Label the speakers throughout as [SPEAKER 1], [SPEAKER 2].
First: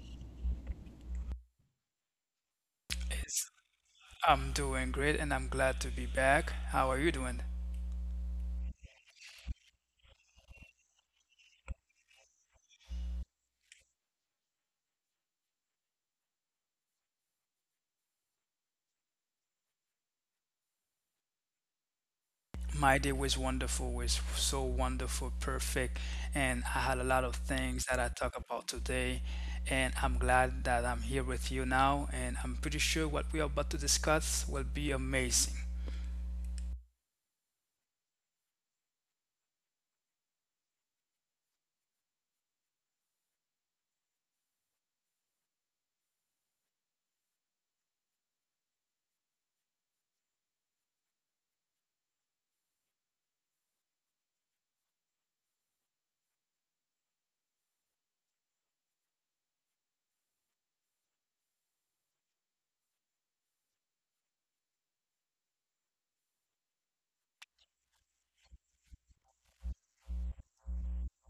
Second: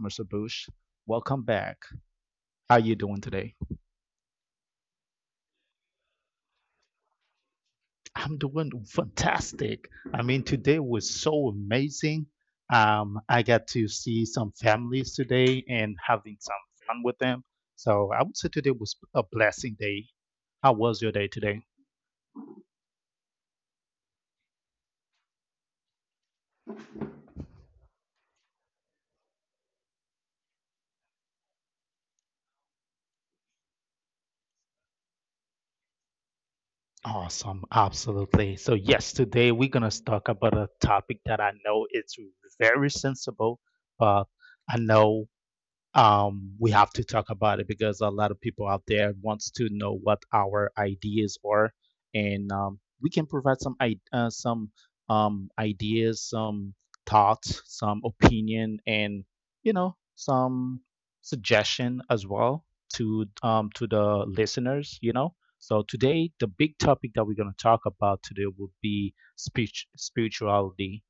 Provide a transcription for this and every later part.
[SPEAKER 1] Mr. Bush. Welcome back. How you doing
[SPEAKER 2] It's,
[SPEAKER 1] today?
[SPEAKER 2] I'm doing great and I'm glad to be back. How are you doing?
[SPEAKER 1] I'm doing fantastic. I mean, today was so amazing. I got to see some families today and having some fun with them. So I would say today was a blessing day. How was your day today?
[SPEAKER 2] My day was wonderful, was so wonderful, perfect, and I had a lot of things that I talk about today. And I'm glad that I'm here with you now, and I'm pretty sure what we are about to discuss will be amazing.
[SPEAKER 1] Awesome, absolutely. So yes, today we're gonna talk about a topic that I know it's very sensible, but I know we have to talk about it because a lot of people out there wants to know what our ideas are, and we can provide some some ideas, some thoughts, some opinion, and some suggestion as well to the listeners. You know, so today the big topic that we're gonna talk about today will be speech spirituality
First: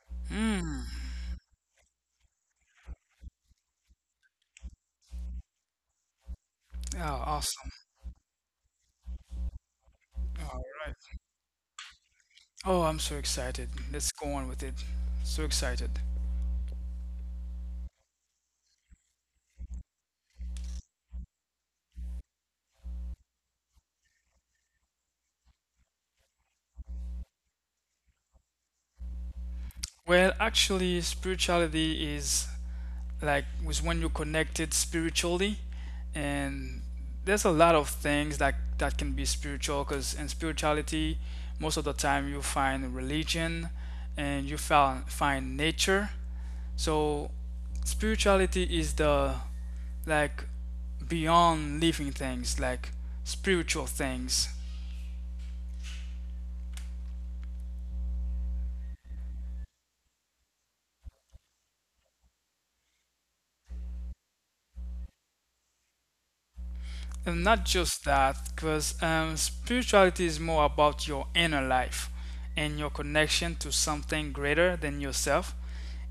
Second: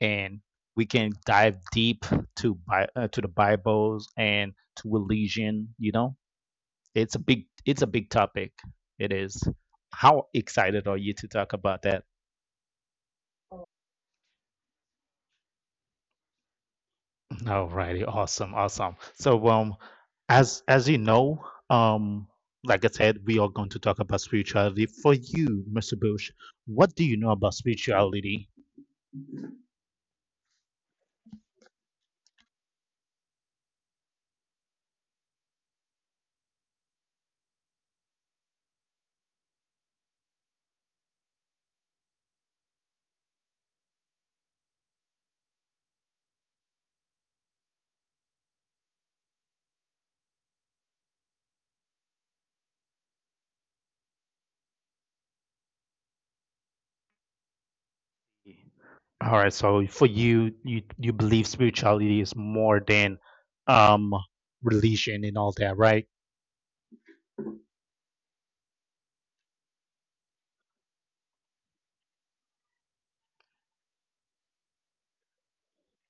[SPEAKER 1] and we
[SPEAKER 2] Mm.
[SPEAKER 1] can dive deep to to the Bibles and to religion. You know,
[SPEAKER 2] Oh, awesome.
[SPEAKER 1] it's a big topic. It is. How
[SPEAKER 2] All
[SPEAKER 1] excited
[SPEAKER 2] right.
[SPEAKER 1] are you to talk about that?
[SPEAKER 2] Oh, I'm so excited. Let's go on with it. So excited.
[SPEAKER 1] Alrighty, awesome, awesome. So, as you know, um, like I said, we are going to talk about spirituality. For you, Mr. Bush, what do you know about spirituality?
[SPEAKER 2] Well, actually, spirituality is like was when you're connected spiritually and there's a lot of things that can be spiritual because in spirituality most of the time you find religion and you found find nature, so spirituality is the, like, beyond living things, like spiritual things.
[SPEAKER 1] All right. So for you, you believe spirituality is more than um religion and all that, right?
[SPEAKER 2] And not just that, because spirituality is more about your inner life and your connection to something greater than yourself.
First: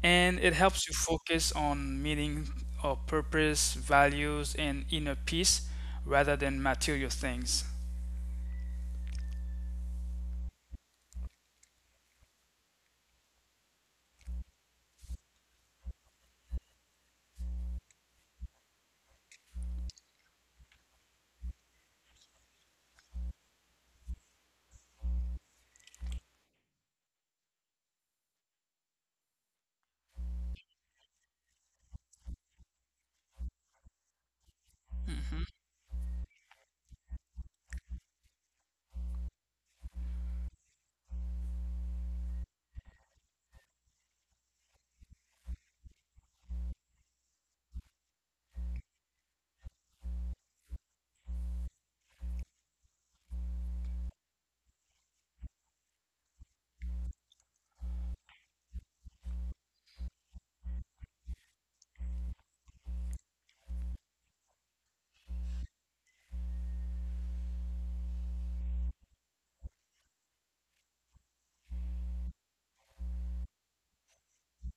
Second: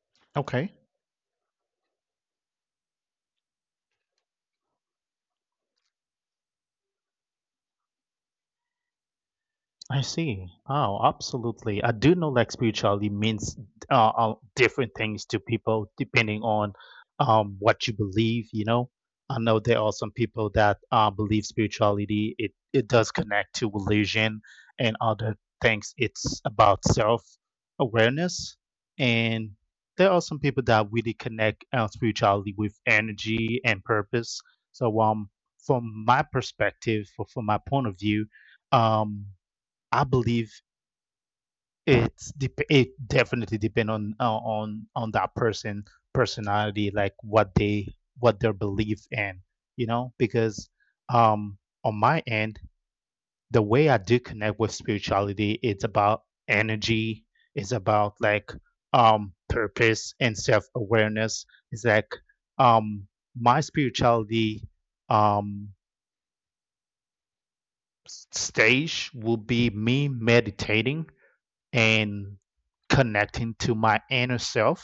[SPEAKER 2] And it
[SPEAKER 1] Okay.
[SPEAKER 2] helps you focus on meaning or purpose, values, and inner peace rather than material things.
[SPEAKER 1] I see. Oh, absolutely. I do know like spirituality means different things to people depending on what you believe, you know. I know there are some people that believe spirituality, it does connect to religion and other things. It's about self-awareness. And there are some people that really connect spirituality with energy and purpose. So
[SPEAKER 2] hmm
[SPEAKER 1] from my perspective, or from my point of view, um, I believe it definitely depend on that person personality, like what they what their belief in, you know, because um on my end, the way I do connect with spirituality, it's about energy, it's about like purpose and self-awareness. It's like um my spirituality um stage will be me meditating and connecting to my inner self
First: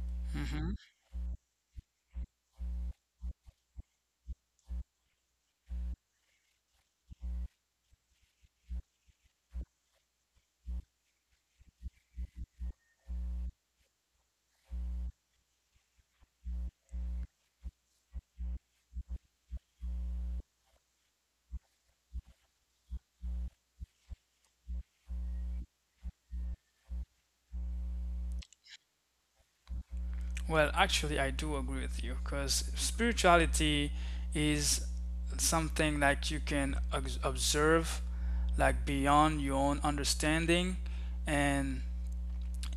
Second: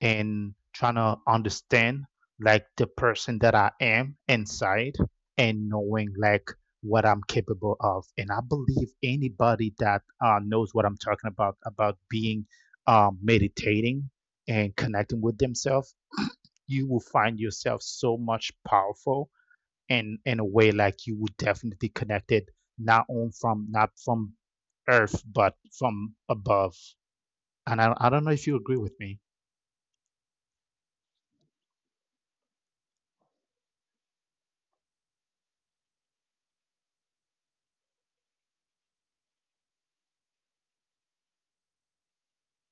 [SPEAKER 1] and
[SPEAKER 2] hmm
[SPEAKER 1] trying to understand like the person that I am inside and knowing like what I'm capable of. And I believe anybody that knows what I'm talking about being meditating and connecting with themselves, you will find yourself so much powerful and in a way like you will definitely connect it not from earth but from above. And I don't know if you agree with me.
[SPEAKER 2] Well, actually, I do agree with you because spirituality is something like you can observe, like beyond your own understanding, and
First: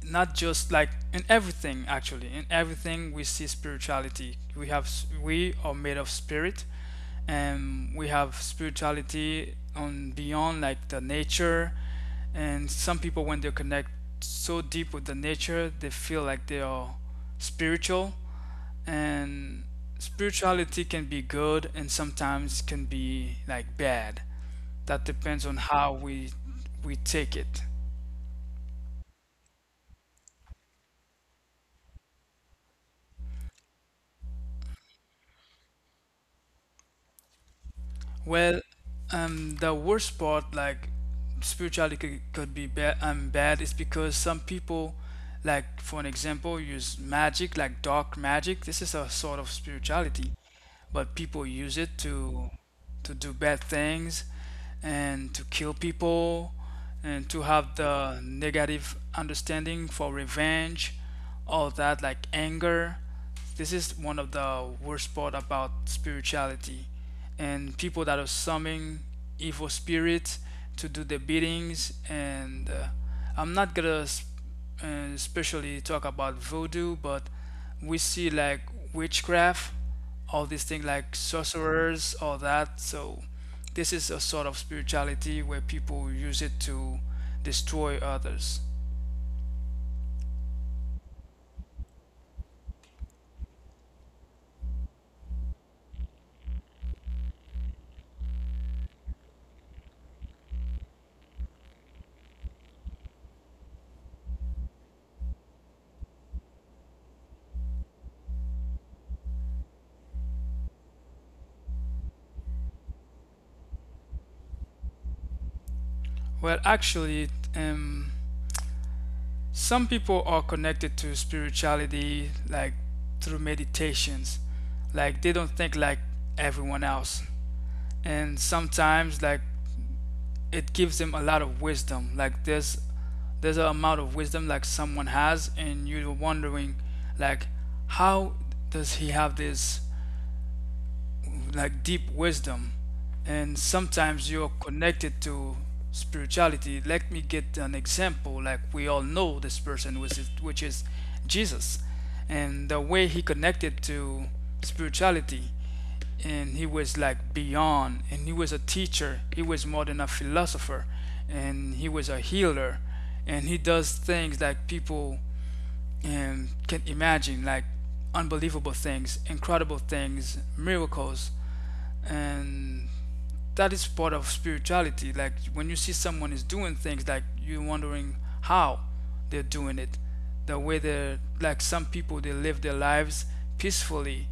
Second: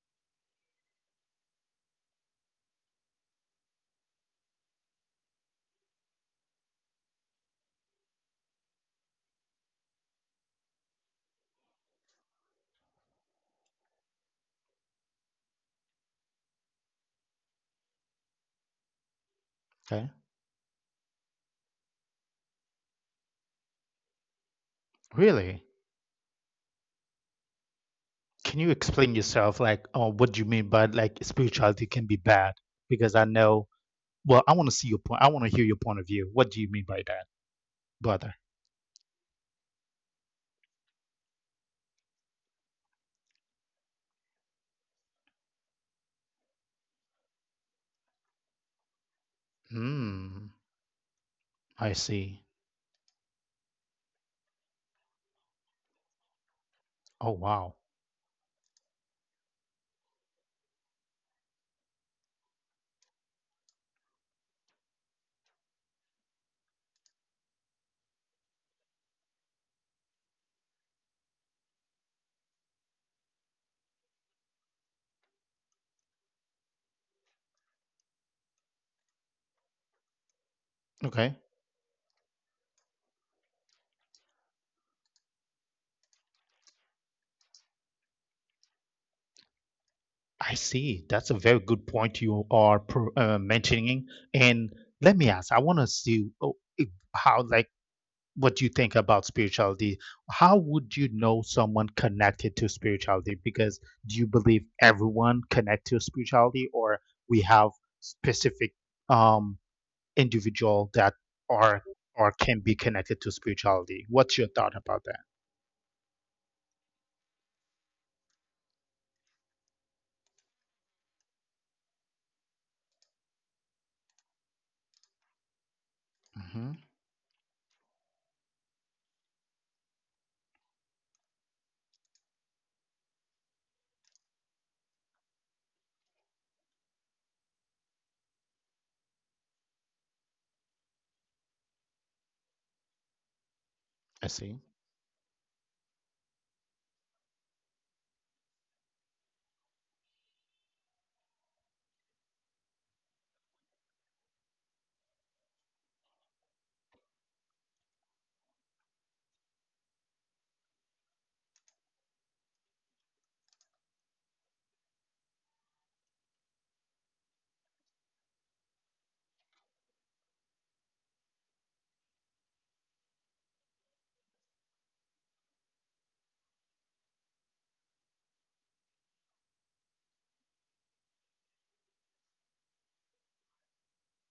[SPEAKER 2] not just like in everything. Actually, in everything we see spirituality. We have, we are made of spirit, and we have spirituality on beyond like the nature. And some people, when they connect so deep with the nature, they feel like they are spiritual. And
[SPEAKER 1] Okay.
[SPEAKER 2] spirituality can be good and sometimes can be like bad. That depends on
[SPEAKER 1] Really?
[SPEAKER 2] how we take it.
[SPEAKER 1] Can you explain yourself? Like, oh, what do you mean by like spirituality can be bad? Because I know, well, I want to see your point. I want to hear your point of view. What do you mean by that, brother?
[SPEAKER 2] Well, the worst part, like spirituality could be bad. Bad is because some people, like for an example, use magic, like dark magic. This is a sort of spirituality,
[SPEAKER 1] Hmm,
[SPEAKER 2] but people use
[SPEAKER 1] I
[SPEAKER 2] it
[SPEAKER 1] see.
[SPEAKER 2] to do bad things and to kill people and
[SPEAKER 1] Oh,
[SPEAKER 2] to
[SPEAKER 1] wow.
[SPEAKER 2] have the negative understanding for revenge, all that, like anger. This is one of the worst part about spirituality and people that are summoning evil spirits to do the biddings. And I'm not gonna uh, especially talk about voodoo, but we see like witchcraft, all these things like
[SPEAKER 1] Okay,
[SPEAKER 2] sorcerers, all that. So this is a sort of spirituality where people use it to destroy others.
[SPEAKER 1] I see. That's a very good point you are mentioning. And let me ask, I want to see how, like, what you think about spirituality. How would you know someone connected to spirituality? Because do you believe everyone connect to spirituality, or we have specific um individual that are or can be connected to spirituality. What's your thought about that?
[SPEAKER 2] Well, actually, um, some people are connected to spirituality like through meditations. Like they don't think like
[SPEAKER 1] Hmm.
[SPEAKER 2] everyone else. And sometimes like it gives them a lot of wisdom. Like there's an amount of wisdom like someone has and you're wondering like how does he have this like deep wisdom. And
[SPEAKER 1] I
[SPEAKER 2] sometimes you're
[SPEAKER 1] see.
[SPEAKER 2] connected to spirituality. Let me get an example. Like we all know this person, which is Jesus, and the way he connected to spirituality, and he was like beyond, and he was a teacher, he was more than a philosopher, and he was a healer, and he does things that people can imagine, like unbelievable things, incredible things, miracles. And that is part of spirituality. Like when you see someone is doing things, like you're wondering how they're doing it. The way they're, like, some people, they live their lives peacefully,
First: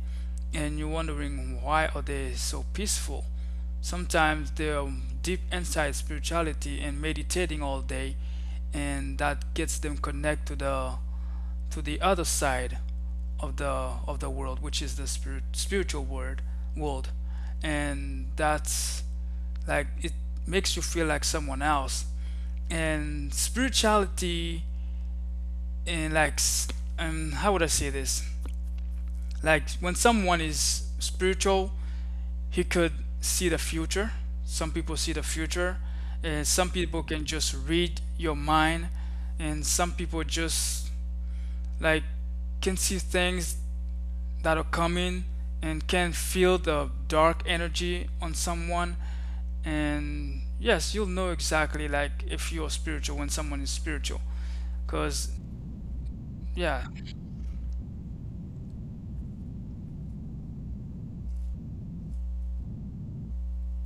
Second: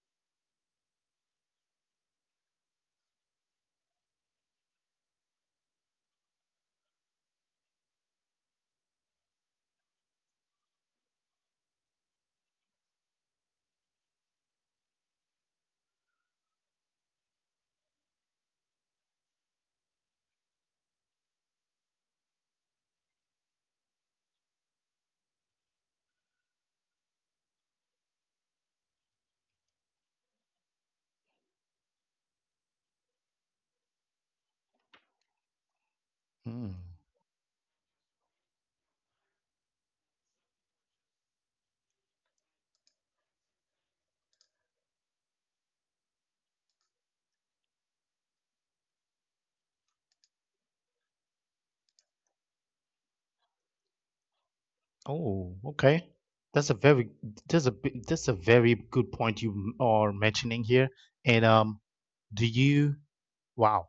[SPEAKER 2] and you're wondering why are they so peaceful. Sometimes they're deep inside spirituality and meditating all day, and that gets them connect to the other side of the world, which is the spirit, spiritual world, and that's like it makes you feel like someone else. And spirituality and like how would I say this? Like when someone is spiritual, he could see the future. Some people see the future, and some
[SPEAKER 1] Mm.
[SPEAKER 2] people can just read your mind, and some people just like can see things that'll come in and can feel the dark energy on someone. And yes, you'll know exactly, like if you're spiritual, when someone is spiritual, because
[SPEAKER 1] Oh, okay. That's a
[SPEAKER 2] yeah,
[SPEAKER 1] very that's a very good point you are mentioning here. And do you wow,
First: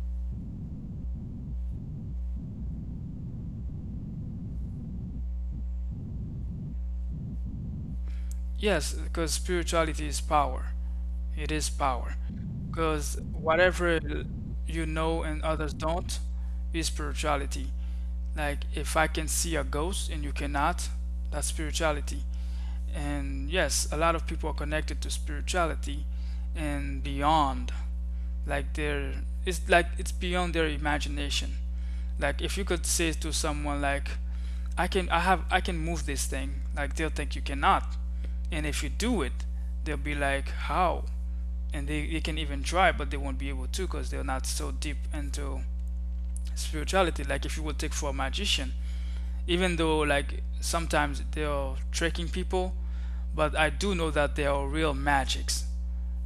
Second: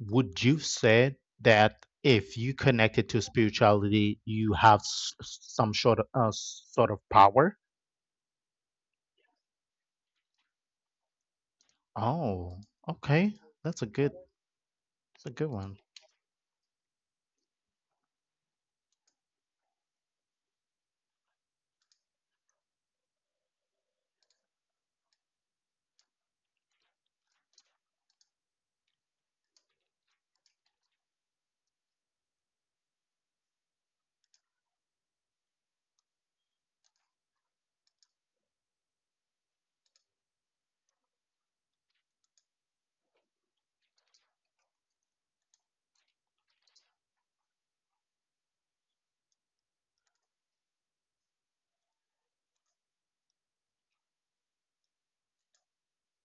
[SPEAKER 1] would you say that if you connected to spirituality, you have some sort of power?
[SPEAKER 2] yes, because spirituality is power. It is power,
[SPEAKER 1] Oh,
[SPEAKER 2] because
[SPEAKER 1] okay. That's a
[SPEAKER 2] whatever
[SPEAKER 1] good
[SPEAKER 2] you know
[SPEAKER 1] that's a
[SPEAKER 2] and
[SPEAKER 1] good
[SPEAKER 2] others
[SPEAKER 1] one.
[SPEAKER 2] don't is spirituality. Like if I can see a ghost and you cannot, that's spirituality. And yes, a lot of people are connected to spirituality and beyond, like their, it's like it's beyond their imagination. Like if you could say to someone like I can, I can move this thing, like they'll think you cannot. And if you do it, they'll be like, how? And they can even try, but they won't be able to, because they're not so deep into spirituality. Like if you would take for a magician, even though like sometimes they're tricking people, but I do know that they are real magics,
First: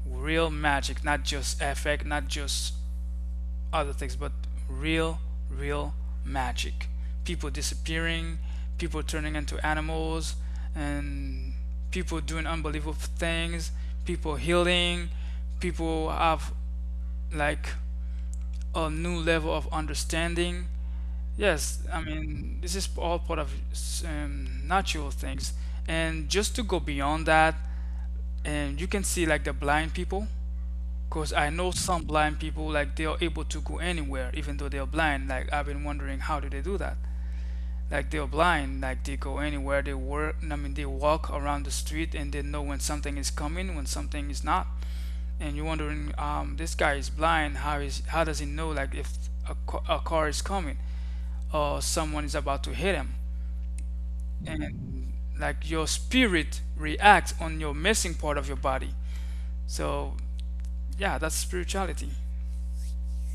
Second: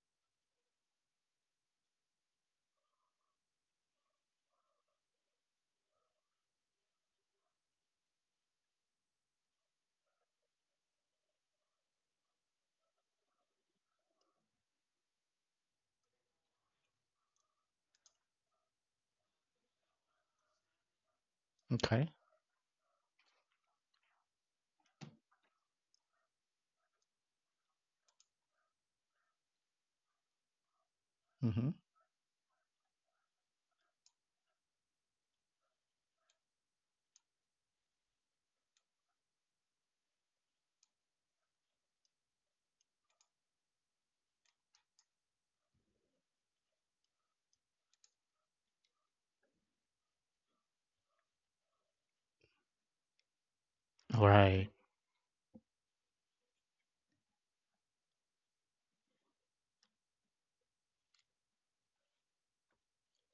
[SPEAKER 2] real magic, not just effect, not just other things, but real, real magic. People disappearing, people turning into animals, and people doing unbelievable things, people healing, people have like a new level of understanding. Yes, I
[SPEAKER 1] Okay.
[SPEAKER 2] mean, this is all part of natural things. And just to go beyond that, and you can see like the blind people, because I
[SPEAKER 1] Mm-hmm.
[SPEAKER 2] know some blind people, like they are able to go anywhere, even though they are blind. Like I've been wondering, how do they do that? Like they are blind, like they go anywhere, they work. I mean, they walk around the street and they know when something is coming, when something is not. And you're wondering, this guy is blind. How is, how does he know, like, if a, a car is coming or someone is about to hit him?
[SPEAKER 1] Right.
[SPEAKER 2] And like your spirit reacts on your missing part of your body. So yeah, that's spirituality.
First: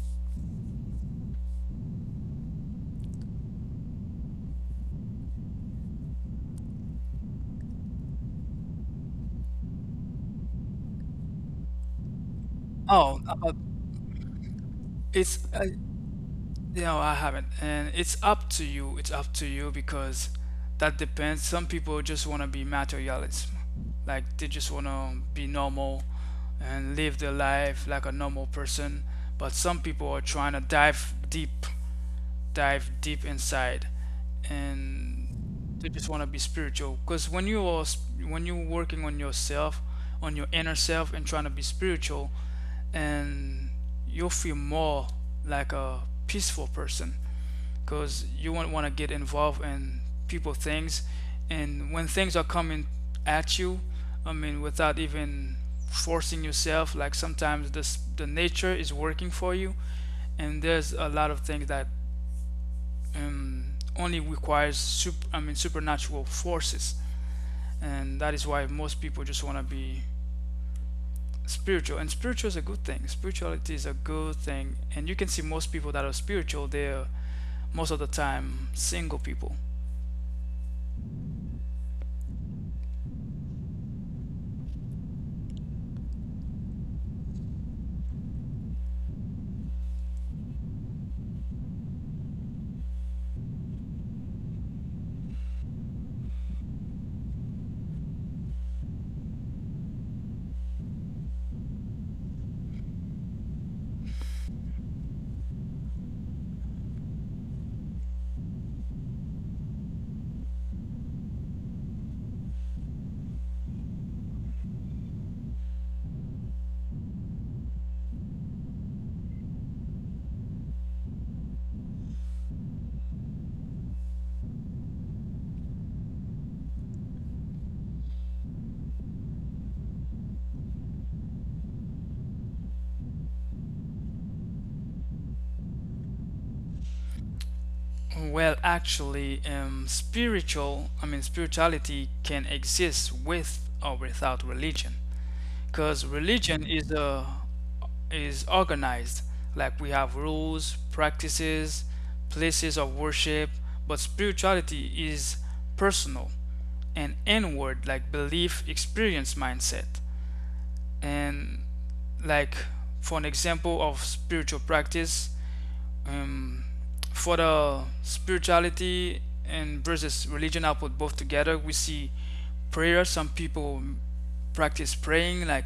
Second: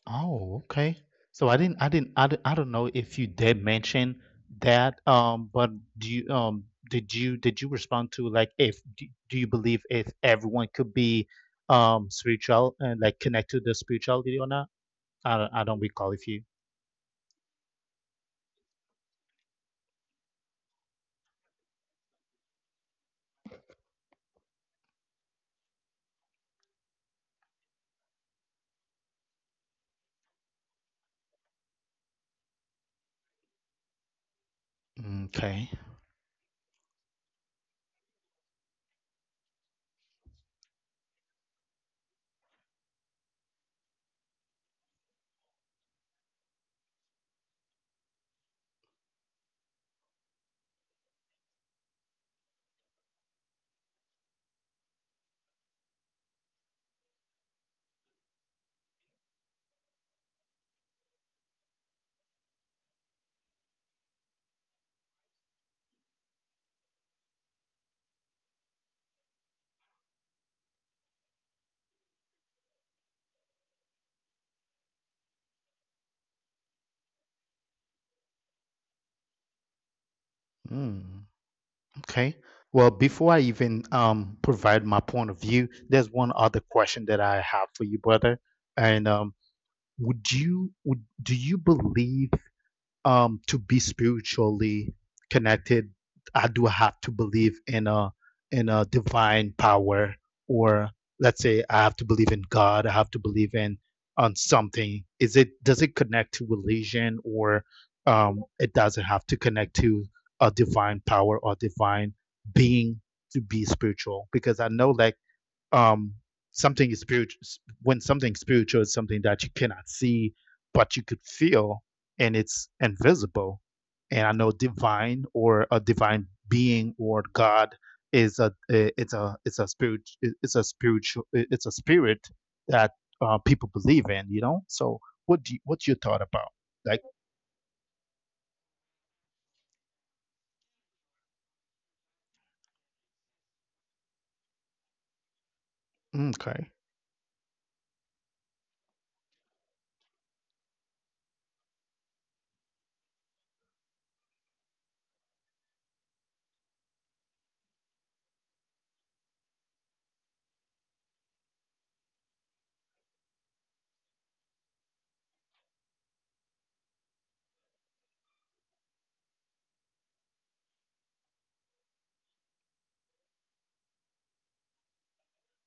[SPEAKER 1] Oh, okay. So I didn't, I don't know if you did mention that, but do you, did you, did you respond to like if, do, do you believe if everyone could be, spiritual and
[SPEAKER 2] Oh,
[SPEAKER 1] like connect
[SPEAKER 2] uh,
[SPEAKER 1] to the spirituality or not?
[SPEAKER 2] it's
[SPEAKER 1] I don't recall if you.
[SPEAKER 2] no, I haven't. And it's up to you. It's up to you, because that depends. Some people just want to be materialism. Like they just want to be normal and live their life like a normal person. But some people are trying to dive deep inside,
[SPEAKER 1] Okay.
[SPEAKER 2] and they just want to be spiritual. Because when you are when you're working on yourself, on your inner self, and trying to be spiritual, and you'll feel more like a peaceful person, because you won't want to get involved in people things. And when things are coming at you, I mean, without even forcing yourself, like sometimes this the nature is working for you. And there's a lot of things that um, only requires sup I mean supernatural forces. And that is why most people just want to be spiritual. And spiritual is a good thing, spirituality is a good thing, and you can see most people that are spiritual, they're most of the time single people.
[SPEAKER 1] Mm, okay. Well, before I even provide my point of view, there's one other question that I have for you, brother. And would you would do you believe to be spiritually connected, I do have to believe in a divine power, or let's say I have to believe in God, I have to believe in on something. Is it, does it connect to religion? Or it doesn't have to connect to a divine power or divine being to be spiritual? Because I know like um something is spiritual when something spiritual is something that you cannot see but you could feel, and it's invisible. And I know divine or a divine being or God is a it's a spirit it's a spiritual, it's a spirit that people believe in, you know. So what do you, what's your thought about like.
[SPEAKER 2] Well, actually, spiritual, I mean, spirituality can exist with or without religion, because religion
[SPEAKER 1] Okay.
[SPEAKER 2] is organized. Like we have rules, practices, places of worship, but spirituality is personal and inward, like belief, experience, mindset. And like for an example of spiritual practice, um, for the spirituality and versus religion, I put both together. We see prayer. Some people practice praying, like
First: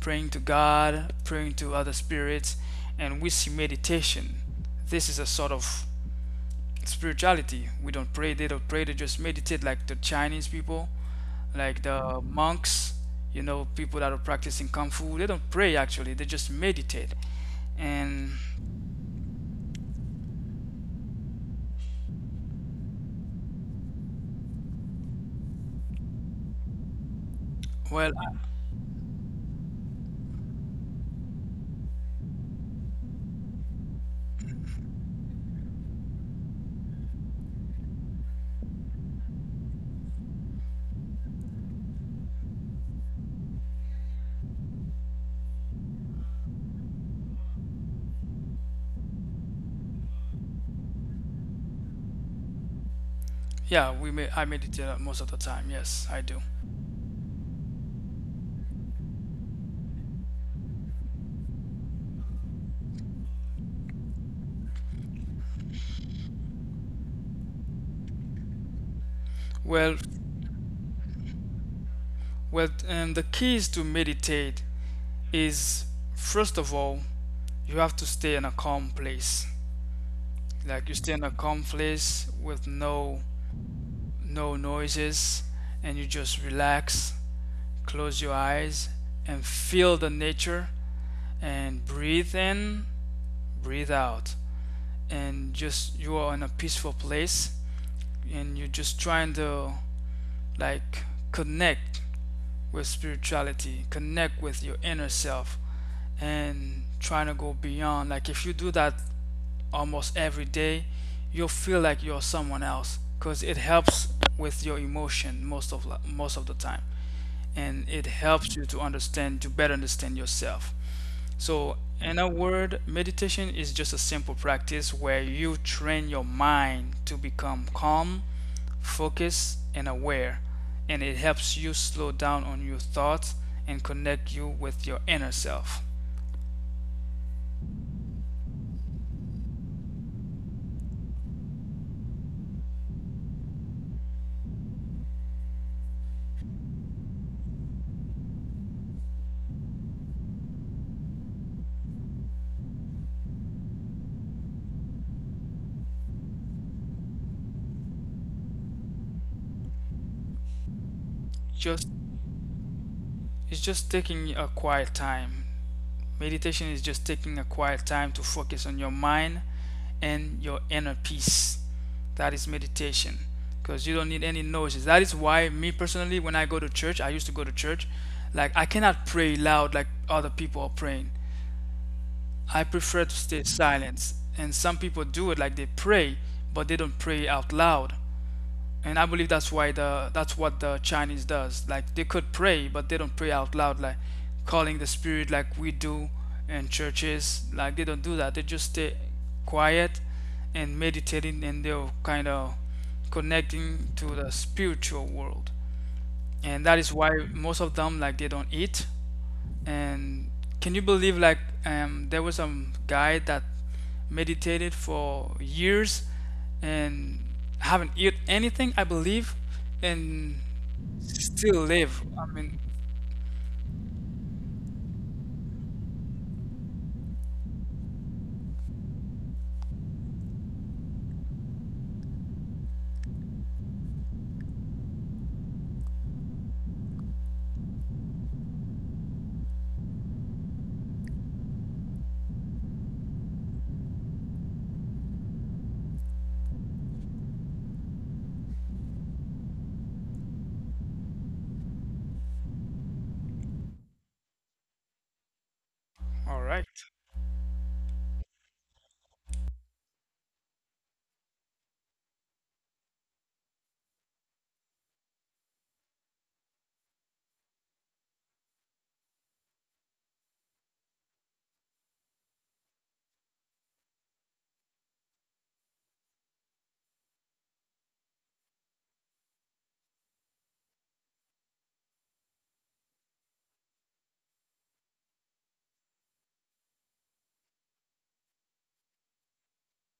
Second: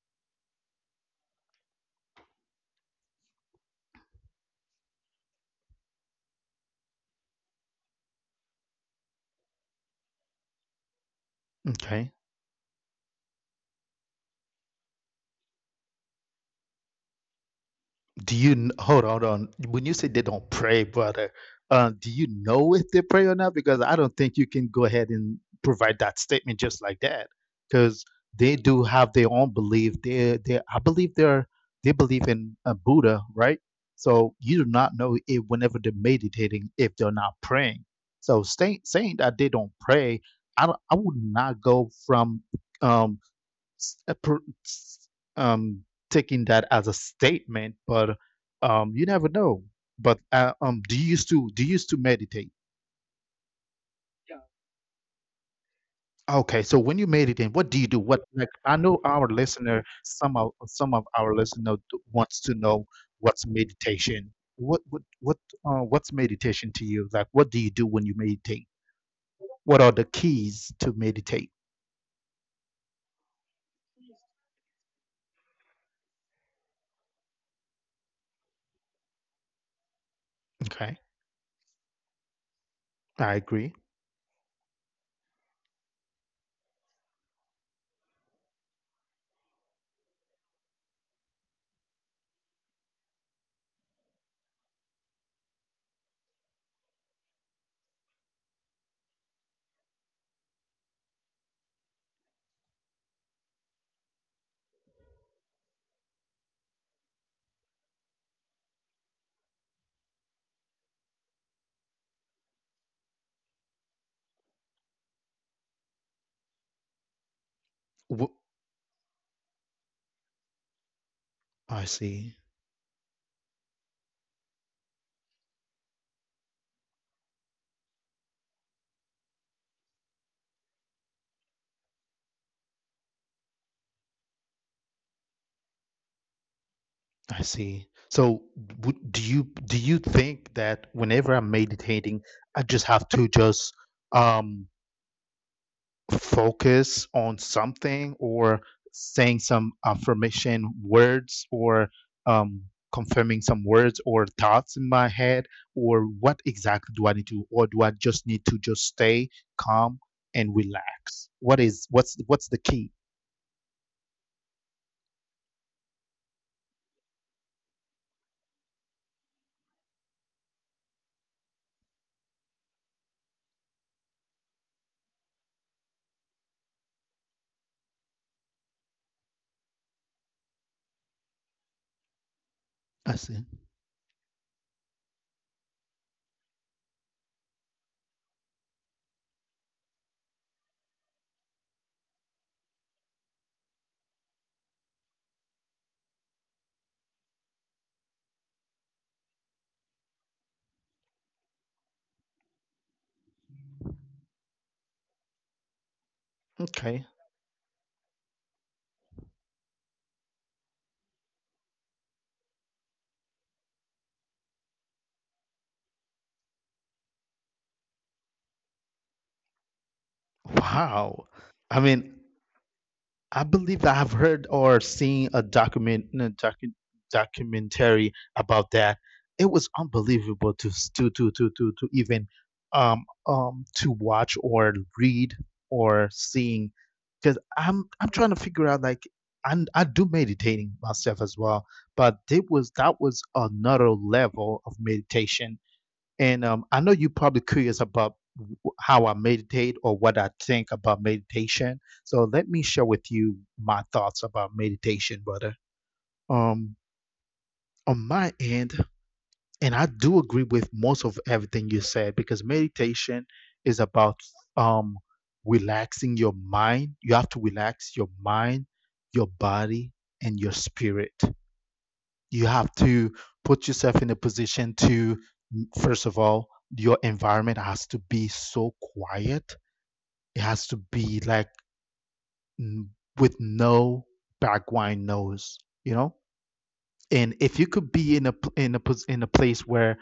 [SPEAKER 2] praying to God, praying to other spirits, and we see meditation. This is a sort of spirituality. We don't pray. They don't pray. They just meditate, like the Chinese people, like
[SPEAKER 1] Okay.
[SPEAKER 2] the monks. You know, people that are practicing kung fu. They don't pray actually. They just meditate. And
[SPEAKER 1] Hold on, hold on? When you say they don't pray, brother, do you know if they pray or not? Because I don't think you can go ahead and provide that statement just like that, because
[SPEAKER 2] well,
[SPEAKER 1] they do have their own belief. They, I believe they believe in Buddha, right? So you do not know if whenever they're meditating if they're not praying. So saying that they don't pray, I would not go from um s- uh, pro- s- um, taking that as a statement, but you never know. But do you used to meditate?
[SPEAKER 2] yeah, we may, I meditate most of the time. Yes, I do.
[SPEAKER 1] Okay, so when you meditate, what do you do? What, like, I know our listener, some of our listener wants to know what's meditation. What what's meditation to you? Like, what do you do when you meditate? What are
[SPEAKER 2] Well,
[SPEAKER 1] the keys to meditate?
[SPEAKER 2] and the keys to meditate is, first of all, you have to stay in a calm place. Like you
[SPEAKER 1] Okay,
[SPEAKER 2] stay in a calm place with no
[SPEAKER 1] I agree.
[SPEAKER 2] no noises, and you just relax, close your eyes and feel the nature and breathe in, breathe out. And just you are in a peaceful place and you're just trying to like connect with spirituality, connect with your inner self, and trying to go beyond. Like if you do that almost every day, you'll feel like you're someone else, because it helps with your emotion most of the time, and it
[SPEAKER 1] Wh-
[SPEAKER 2] helps you to understand to better understand yourself. So,
[SPEAKER 1] I
[SPEAKER 2] in a
[SPEAKER 1] see.
[SPEAKER 2] word, meditation is just a simple practice where you train your mind to become calm, focused, and aware, and it helps you slow down on your thoughts and connect you with your inner self.
[SPEAKER 1] I see. So, do you think that whenever I'm meditating, I just have to just um focus on something, or saying some affirmation words, or um confirming some words or thoughts in my head, or what exactly do I need to, or do I just need to just stay calm and relax? What is
[SPEAKER 2] Just
[SPEAKER 1] what's the key?
[SPEAKER 2] it's just taking a quiet time. Meditation is just taking a quiet time to focus on your mind and your inner peace. That is meditation, because you don't need any noises. That is why, me personally, when I go to church, I used to go to church, like I cannot pray loud like other people are praying. I prefer to
[SPEAKER 1] I
[SPEAKER 2] stay
[SPEAKER 1] see.
[SPEAKER 2] silent. And some people do it like they pray, but they don't pray out loud. And I believe that's why the that's what the Chinese does. Like they could pray, but they don't pray out loud, like calling the spirit like we do in churches. Like they don't do that. They just stay quiet and meditating, and they're kind of connecting to the spiritual world. And that is
[SPEAKER 1] Okay.
[SPEAKER 2] why most of them, like, they don't eat. And can you believe like there was some guy that meditated for years and haven't eat anything, I believe, and
[SPEAKER 1] Wow.
[SPEAKER 2] still
[SPEAKER 1] I
[SPEAKER 2] live.
[SPEAKER 1] mean,
[SPEAKER 2] I mean,
[SPEAKER 1] I believe I have heard or seen a documentary about that. It was unbelievable to to even to watch or read or seeing, because I'm trying to figure out like I do meditating myself as well, but it was that was another level of meditation. And I know you're probably curious about how I meditate or what I think about meditation. So let me share with you my thoughts about meditation, brother.
[SPEAKER 2] all right.
[SPEAKER 1] Um, on my end, and I do agree with most of everything you said, because meditation is about um, relaxing your mind. You have to relax your mind, your body, and your spirit. You have to put yourself in a position to, first of all, your environment has to be so quiet. It has to be like with no background noise, you know. And if you could be in a in a place where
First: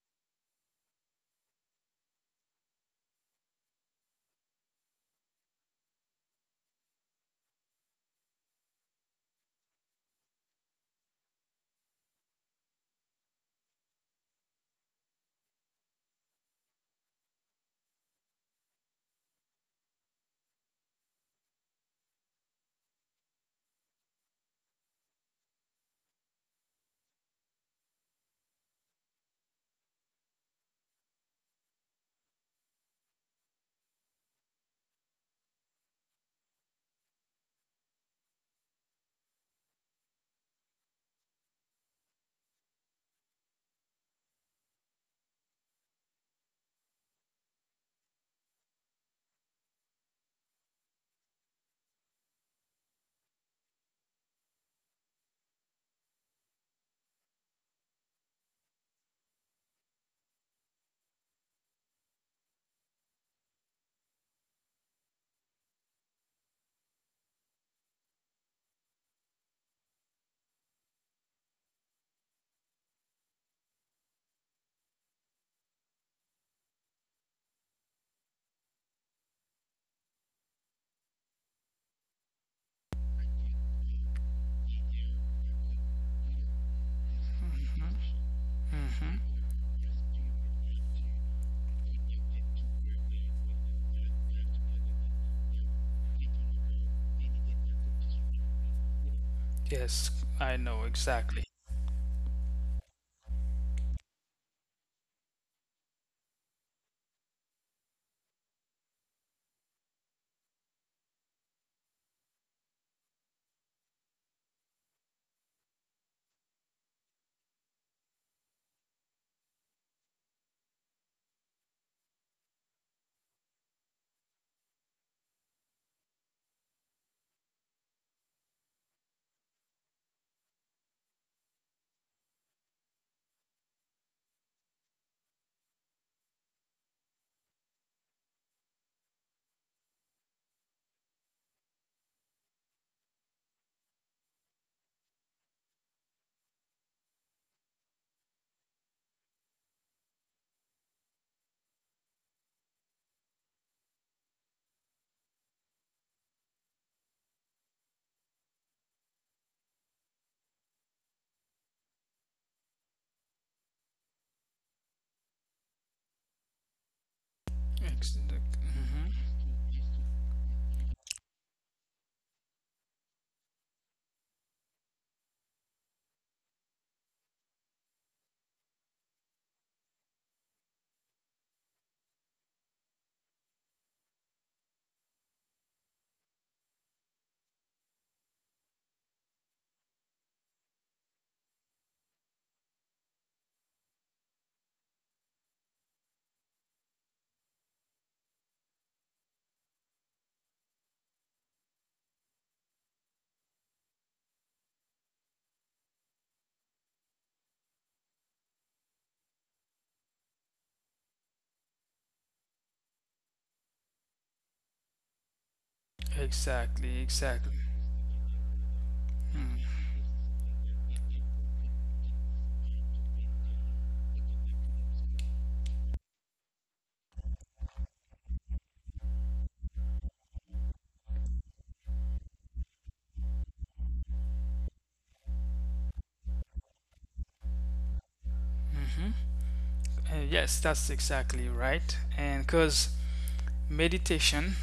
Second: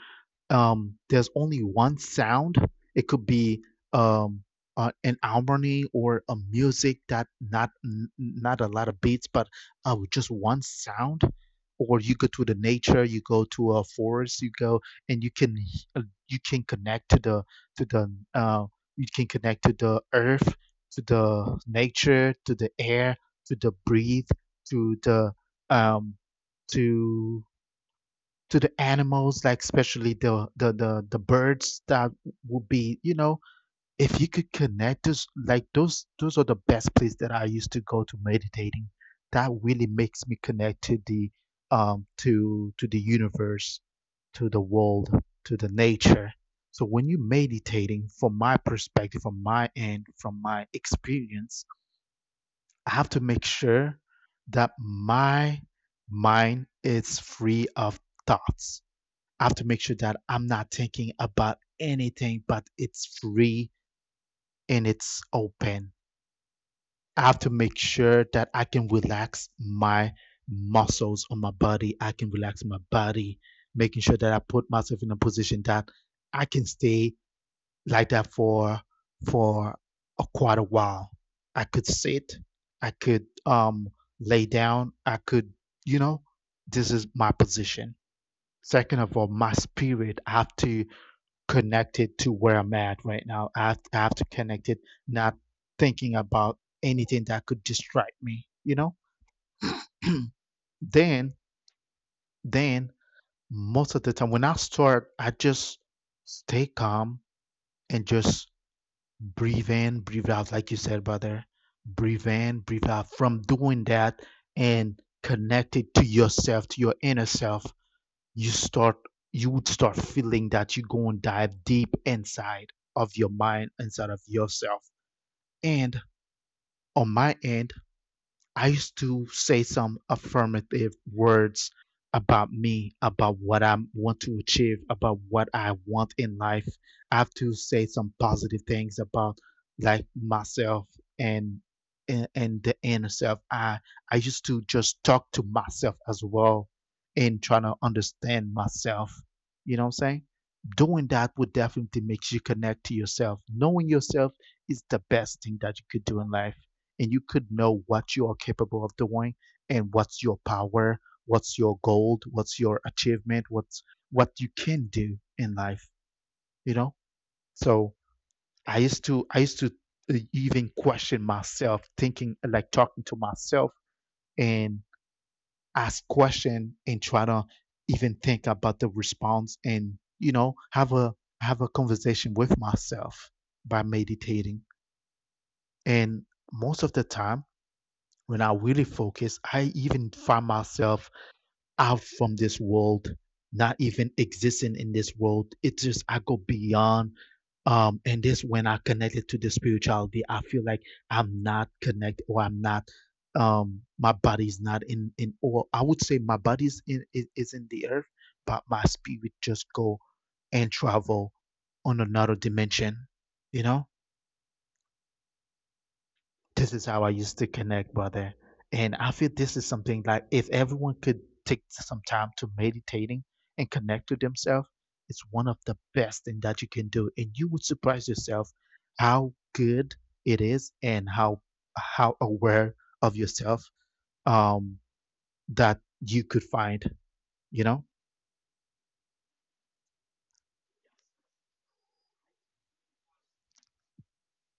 [SPEAKER 1] there's only one sound, it could be um, an harmony or a music that not a lot of beats, but with just one sound. Or you go to the nature, you go to a forest, you go and you can you can connect to the to the uh, you can connect to the earth, to the nature, to the air, to the breathe, to the um, to to the animals, like especially the birds that would be, you know, if you could connect those, like those are the best place that I used to go to meditating. That really makes me connect to the to the universe, to the world, to the nature. So when you're meditating, from my perspective, from my end, from my experience, I have to make sure that my mind is free of thoughts. I have to make sure that I'm not thinking about anything, but it's free and it's open. I have to make sure that I can relax my muscles on my body. I can relax my body, making sure that I put myself in a position that I can stay like that for for a quite a while. I could sit, I could lay down, I could, you know, this is my position.
[SPEAKER 2] Mm-hmm.
[SPEAKER 1] Second
[SPEAKER 2] Mm-hmm.
[SPEAKER 1] of all, my spirit, I have to connected to where I'm at right now. I have to connect it, not thinking about anything that could distract me, you know?
[SPEAKER 2] Yes, I know
[SPEAKER 1] Then,
[SPEAKER 2] exactly.
[SPEAKER 1] then most of the time when I start, I just stay calm and just breathe in, breathe out, like you said, brother. Breathe in, breathe out. From doing that and connected to yourself, to your inner self, you start you would start feeling that you go and dive deep inside of your mind inside of yourself, and on my end, I used to say some affirmative words about me, about what I want to achieve, about what I want in life. I have to say some positive things about, like, myself and and the inner self. I used to just talk to myself as well and trying to understand myself. You know what I'm saying? Doing that would definitely make you connect to yourself. Knowing yourself is the best thing that you could do in life, and you could know what you are capable of doing and what's your power, what's your goal, what's your achievement, what you can do in life, you know? So
[SPEAKER 2] Mhm.
[SPEAKER 1] I used to even question myself, thinking, like, talking to myself and ask question and try to even think about the response, and have a conversation with myself by meditating. And most of the time when I really focus, I even find myself out from this world, not even existing in this world. It's just I go beyond. And this when I connected to the spirituality, I feel like I'm not connected, or I'm not, my body's not in, or I would say my body's in is in the earth, but my spirit just go and travel on another dimension, you know? This is
[SPEAKER 2] Exactly,
[SPEAKER 1] how I used
[SPEAKER 2] exactly.
[SPEAKER 1] to connect, brother. And I feel
[SPEAKER 2] Mm.
[SPEAKER 1] this is something like, if everyone could take some time to meditating and connect to themselves, it's one of the best thing that you can do. And you would surprise yourself how good it is and how aware of yourself um that you could find, you know?
[SPEAKER 2] Yes, that's exactly right. And because meditation,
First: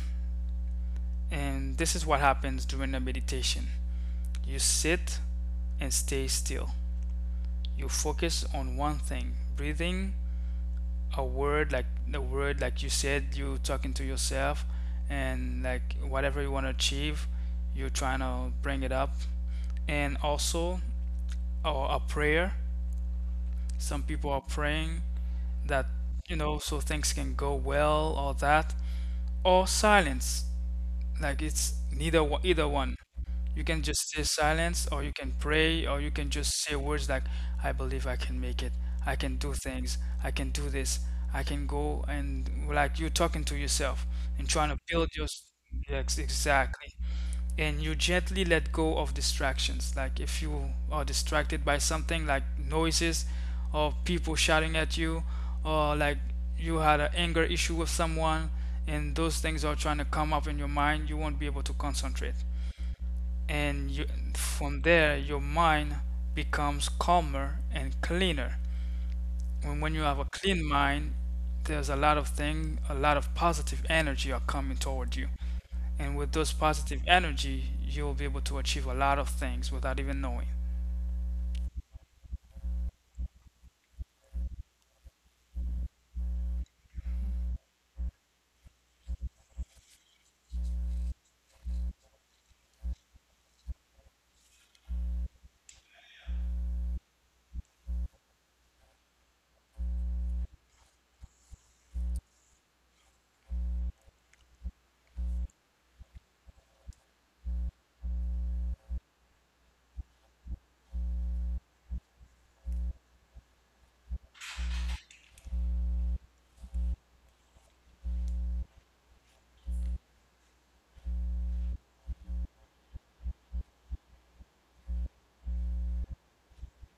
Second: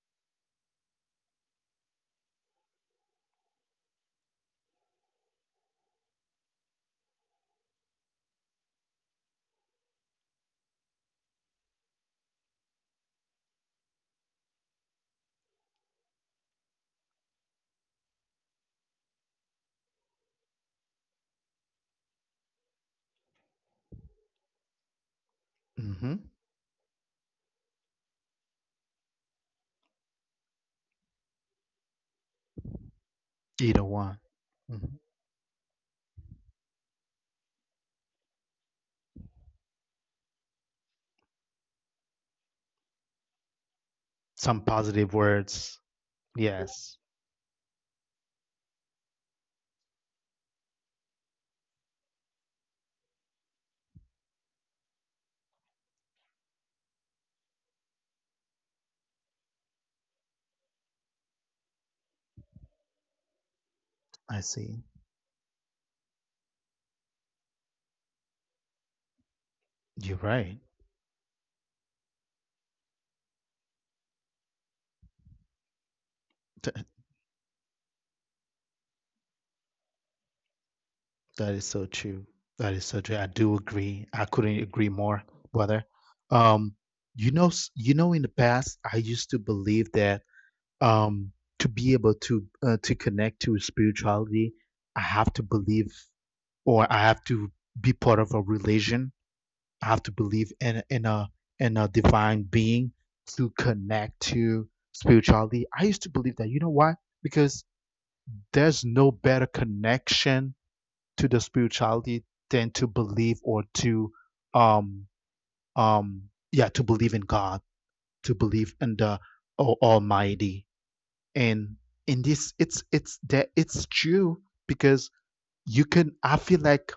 [SPEAKER 2] and this is what happens during a meditation. You sit and stay still. You focus on one thing. Breathing, a word like the word like you said, you talking to yourself and like whatever you want to achieve, you're trying to bring it up. And also or a prayer. Some people are praying that
[SPEAKER 1] Mm-hmm.
[SPEAKER 2] you know so things can go well or that. Or silence. Like it's neither one, either one. You can
[SPEAKER 1] Either
[SPEAKER 2] just
[SPEAKER 1] one.
[SPEAKER 2] stay
[SPEAKER 1] Hmm.
[SPEAKER 2] silent, or you can pray, or you can just say words like, "I believe I can make it. I can do things. I can do this. I can go." And like you're talking to yourself and
[SPEAKER 1] Some
[SPEAKER 2] trying to build
[SPEAKER 1] positive
[SPEAKER 2] your.
[SPEAKER 1] words.
[SPEAKER 2] Yes, exactly,
[SPEAKER 1] Yes,
[SPEAKER 2] and you gently let go of distractions. Like if you are distracted by something like noises or people shouting at you, or like you had an anger issue with someone, and those things are trying to come up in your mind, you won't be able to concentrate. And you,
[SPEAKER 1] I
[SPEAKER 2] from
[SPEAKER 1] see.
[SPEAKER 2] there, your mind becomes calmer and cleaner. And when you
[SPEAKER 1] You're
[SPEAKER 2] have a
[SPEAKER 1] right.
[SPEAKER 2] clean mind, there's a lot of thing, a lot of positive energy are coming toward you. And with those
[SPEAKER 1] Th-
[SPEAKER 2] positive energy, you'll be able to achieve a lot of things without even knowing.
[SPEAKER 1] that is so true. That is so true. I do agree. I couldn't agree more, brother. Um, in the past, I used to believe that, um to be able to, to connect to spirituality, I have to believe, or I have to be part of a religion. I have to believe in a divine being to connect to spirituality. I used to believe that, you know why? Because there's no better connection to the spirituality than to believe or to, um um yeah to believe in God, to believe in the almighty. And in this, it's that it's true, because you can I feel like,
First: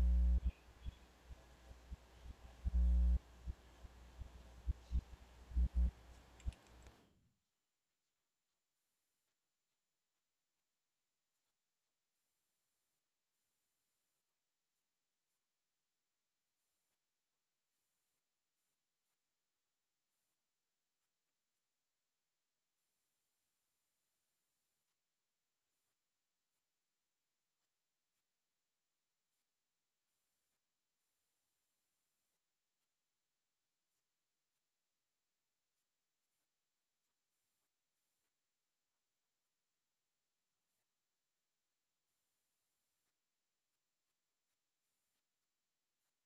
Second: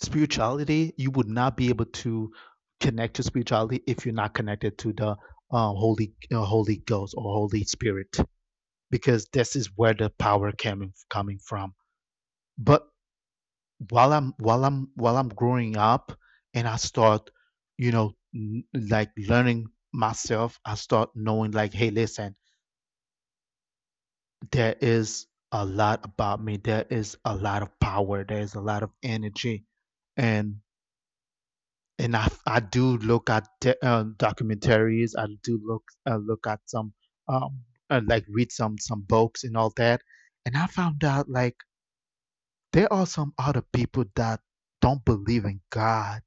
[SPEAKER 1] spirituality, you would not be able to connect to spirituality if you're not connected to the, holy ghost or holy spirit, because this is where the power coming from. But while I'm growing up, and I start, you know n- learning myself, I start knowing, like, hey, listen, there is a lot about me. There is a lot of power. There is a lot of energy, and and I do look at documentaries. I do look at some, um like, read some books and all that, and I found out like there are some other people that don't believe in God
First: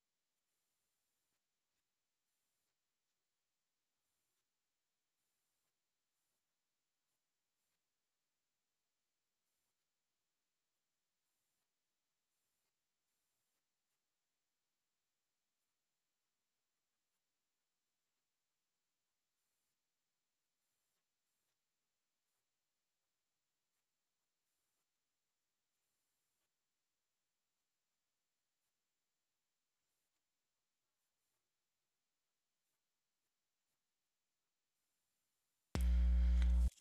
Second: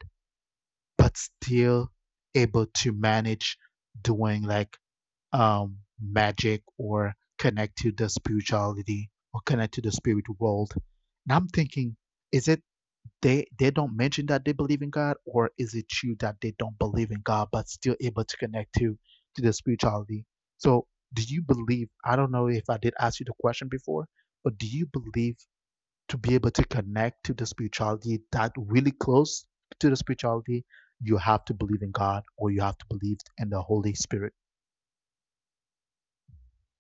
[SPEAKER 1] but still able to manage doing like, magic, or connect to the spirituality or connect to the spirit world. And I'm thinking, is it they don't mention that they believe in God, or is it true that they don't believe in God but still able to connect to the spirituality? So do you believe? I don't know if I did ask you the question before, but do you believe, to be able to connect to the spirituality, that really close to the spirituality, you have to believe in God, or you have to believe in the Holy Spirit?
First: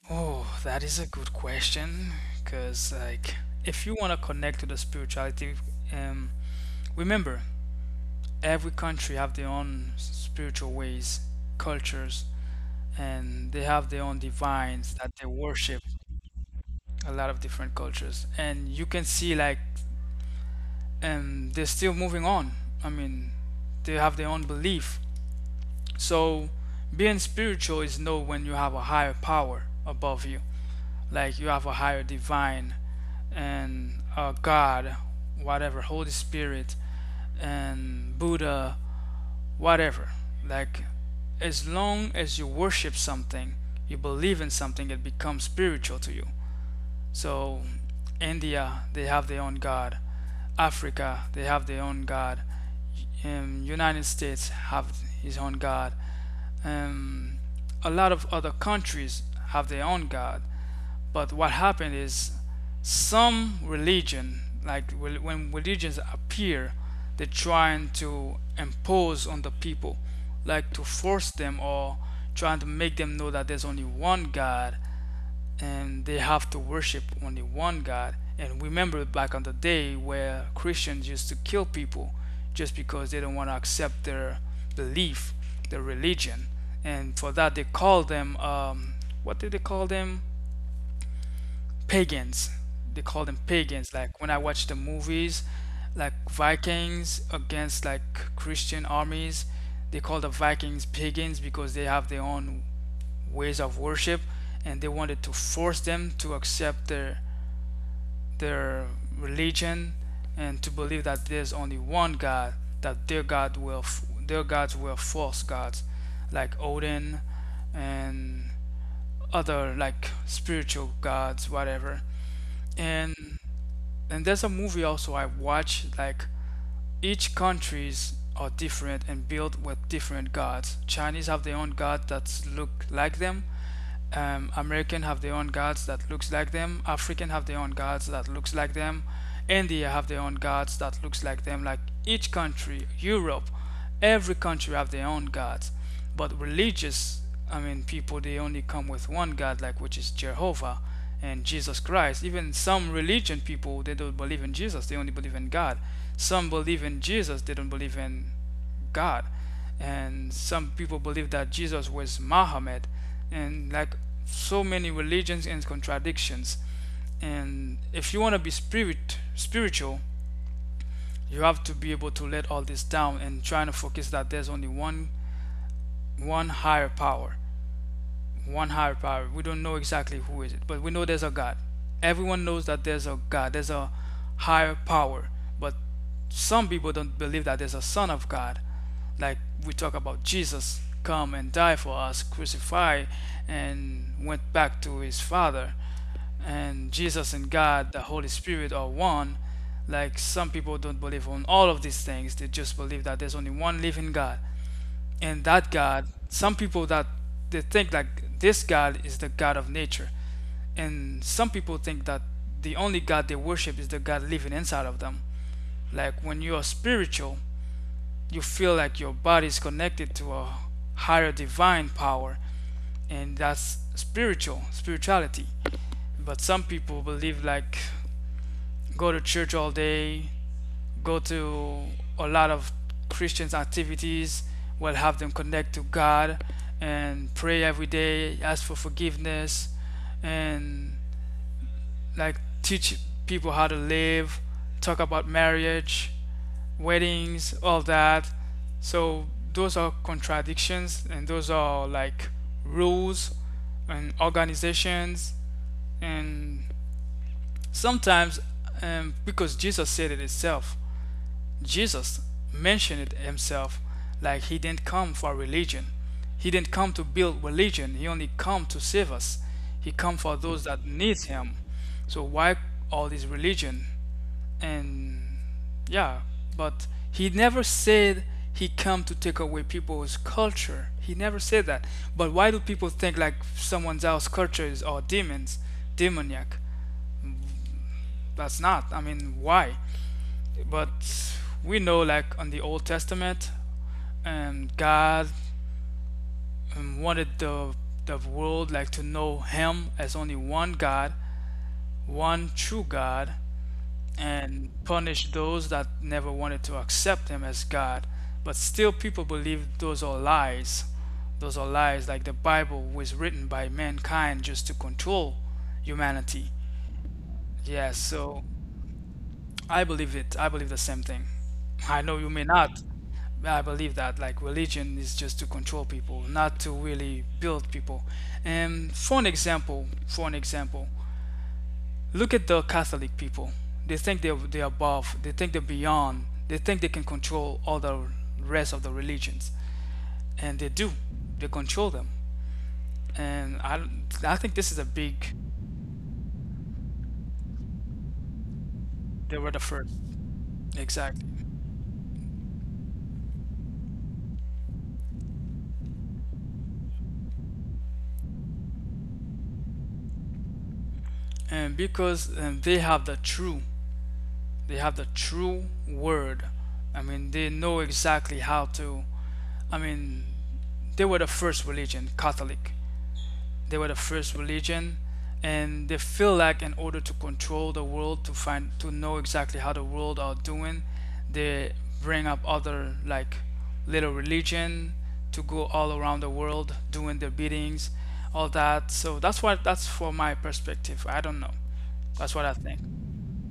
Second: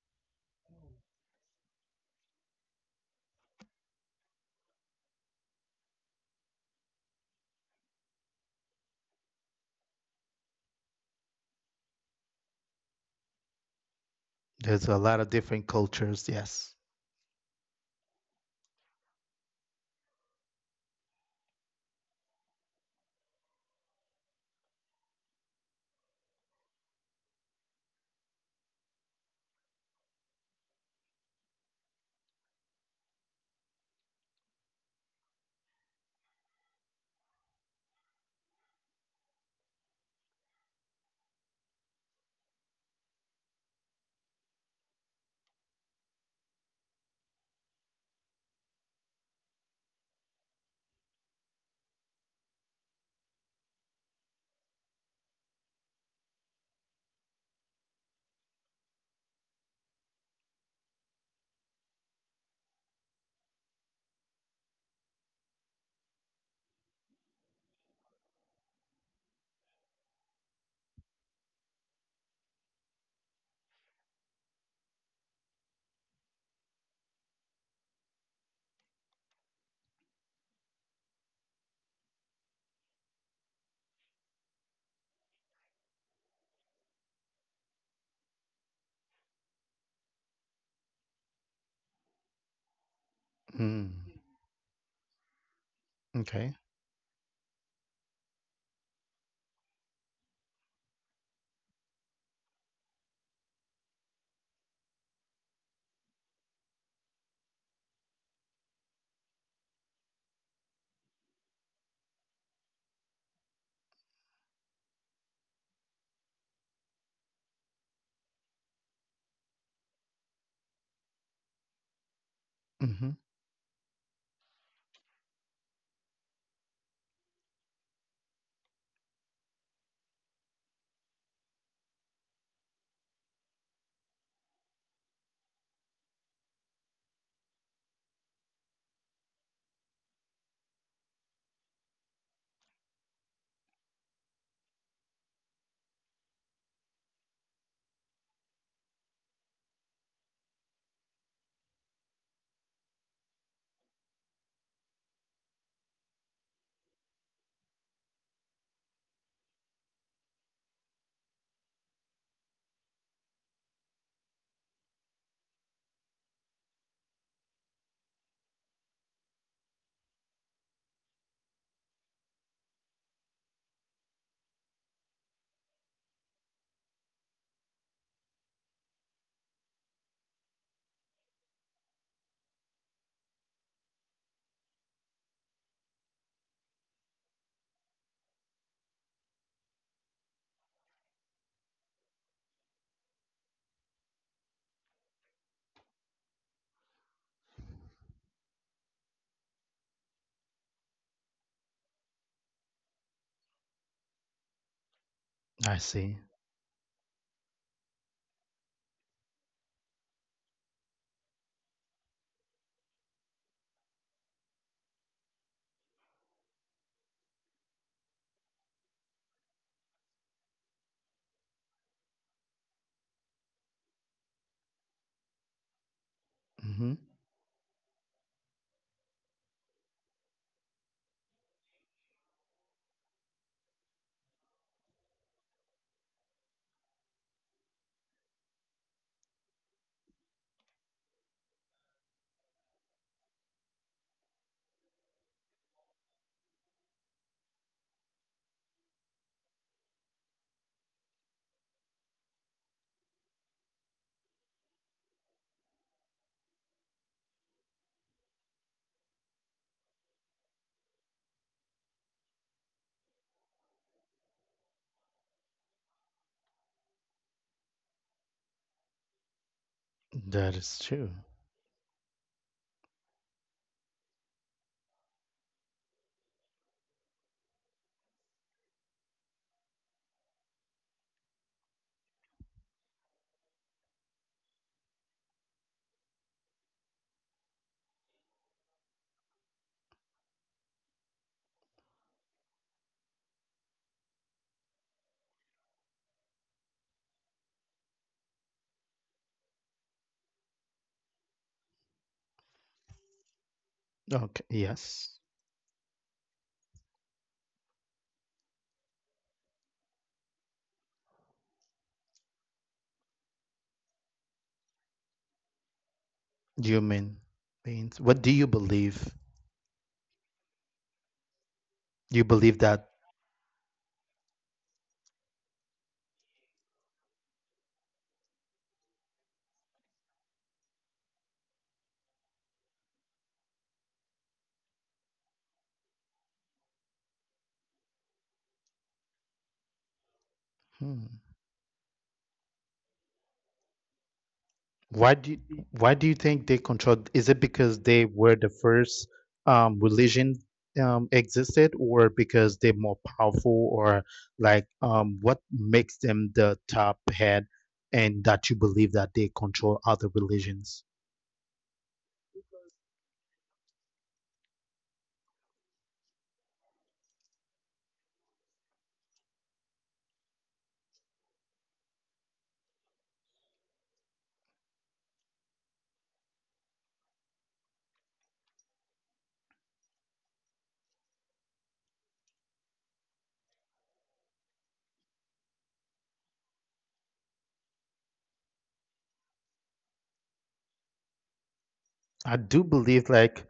[SPEAKER 2] Oh, that is a good question. Because, like, if you want to connect to the spirituality, um, remember, every country have their own spiritual ways, cultures, and they have their own
[SPEAKER 1] There's
[SPEAKER 2] divines
[SPEAKER 1] a
[SPEAKER 2] that
[SPEAKER 1] lot
[SPEAKER 2] they
[SPEAKER 1] of different
[SPEAKER 2] worship.
[SPEAKER 1] cultures, yes.
[SPEAKER 2] A lot of different cultures, and you can see like, they're still moving on. I mean, they have their own belief. So being spiritual is know when you have a higher power above you, like you have a higher divine and a God, whatever, Holy Spirit and Buddha, whatever. Like as long as you worship something, you believe in something, it becomes spiritual to you. So India, they have their own God. Africa, they have their own God. United States have his own God. Um, a lot of other countries have their own God, but what happened is some religion, like when religions appear, they're trying to impose on the people, like to force them or trying to make them know that there's only one God and they have to worship only one God. And remember back on the day where Christians used to kill people just because they don't want to accept their belief, their religion. And for that, they call them, what did they call them? Pagans. They call them
[SPEAKER 1] Mm,
[SPEAKER 2] pagans. Like when I watch the movies, like
[SPEAKER 1] okay.
[SPEAKER 2] Vikings against like Christian armies, they call the Vikings pagans because they have their own ways of worship and they wanted to force them to accept their religion and to believe that there's only one God, that their God will their gods were false gods, like Odin and other like spiritual gods, whatever.
[SPEAKER 1] Hmm.
[SPEAKER 2] And there's a movie also I watched like each countries are different and built with different gods. Chinese have their own god that look like them, American have their own gods that looks like them. African have their own gods that looks like them. India have their own gods that looks like them. Like each country, Europe, every country have their own gods. But religious, I mean, people they only come with one god, like which is Jehovah and Jesus Christ. Even some religion people they don't believe in Jesus. They only believe in God. Some believe in Jesus. They don't believe in God. And some people believe that Jesus was Muhammad, and like so many religions and contradictions. And if you want to be spiritual, you have to be able to let all this down and trying to focus that there's only one one higher power one higher power. We don't know exactly who is it, but we know there's a God. Everyone knows that there's a God. There's a higher power, but some people don't believe that there's a Son of God. Like we talk about Jesus come and die for us, crucify, and went back to his Father. And Jesus and God, the Holy Spirit, are one. Like some people don't believe on all of these things. They just believe that there's only one living God. And that
[SPEAKER 1] I
[SPEAKER 2] God,
[SPEAKER 1] see.
[SPEAKER 2] some people that they think that this God is the God of nature. And some people think that the only God they worship is the God living inside of them. Like when you are spiritual, you feel like your body is connected to a higher divine power, and that's spirituality. But some
[SPEAKER 1] Hmm.
[SPEAKER 2] people believe like go to church all day, go to a lot of Christians activities will have them connect to God and pray every day, ask for forgiveness, and like teach people how to live, talk about marriage, weddings, all that. So those are contradictions and those are like rules and organizations and sometimes because Jesus mentioned it himself like he didn't come for religion. He didn't come to build religion. He only come to save us. He come for
[SPEAKER 1] That
[SPEAKER 2] those
[SPEAKER 1] is
[SPEAKER 2] that
[SPEAKER 1] true.
[SPEAKER 2] needs him. So why all this religion? And yeah, but he never said he come to take away people's culture. He never said that. But why do people think like someone else's culture is all demons, demoniac? That's not. I mean, why? But we know like on the Old Testament, and God wanted the world like to know Him as only one God, one true God,
[SPEAKER 1] Okay.
[SPEAKER 2] and
[SPEAKER 1] Yes.
[SPEAKER 2] punish those that never wanted to accept Him as God. But still, people believe those are lies. Those are lies. Like the Bible was written by mankind just to control humanity.
[SPEAKER 1] Human
[SPEAKER 2] Yeah.
[SPEAKER 1] beings. What do
[SPEAKER 2] So.
[SPEAKER 1] you believe?
[SPEAKER 2] I believe it. I believe the same thing. I know
[SPEAKER 1] You
[SPEAKER 2] you may
[SPEAKER 1] believe
[SPEAKER 2] not,
[SPEAKER 1] that?
[SPEAKER 2] but I believe that like religion is just to control people, not to really build people. And for an example, look at the Catholic people. They think they're above. They think they're beyond. They think they can control all the rest of the religions, and they do.
[SPEAKER 1] Hmm.
[SPEAKER 2] They control them. And I think this is a
[SPEAKER 1] Why do
[SPEAKER 2] big.
[SPEAKER 1] you, Why do you think they control? Is it because they were the first,
[SPEAKER 2] They were the first.
[SPEAKER 1] religion,
[SPEAKER 2] Exactly.
[SPEAKER 1] existed, or because they're more powerful, or like, what makes them the top head, and that you believe that they control other religions?
[SPEAKER 2] And because they have the true word. I mean, they know exactly how to. I mean, they were the first religion, Catholic. They were the first religion, and they feel like in order to control the world, to find, to know exactly how the world are doing, they bring up other like little religion to go all around the world doing their beatings, all that. So that's what that's for my perspective. I don't know. That's
[SPEAKER 1] I
[SPEAKER 2] what I
[SPEAKER 1] do
[SPEAKER 2] think.
[SPEAKER 1] believe like,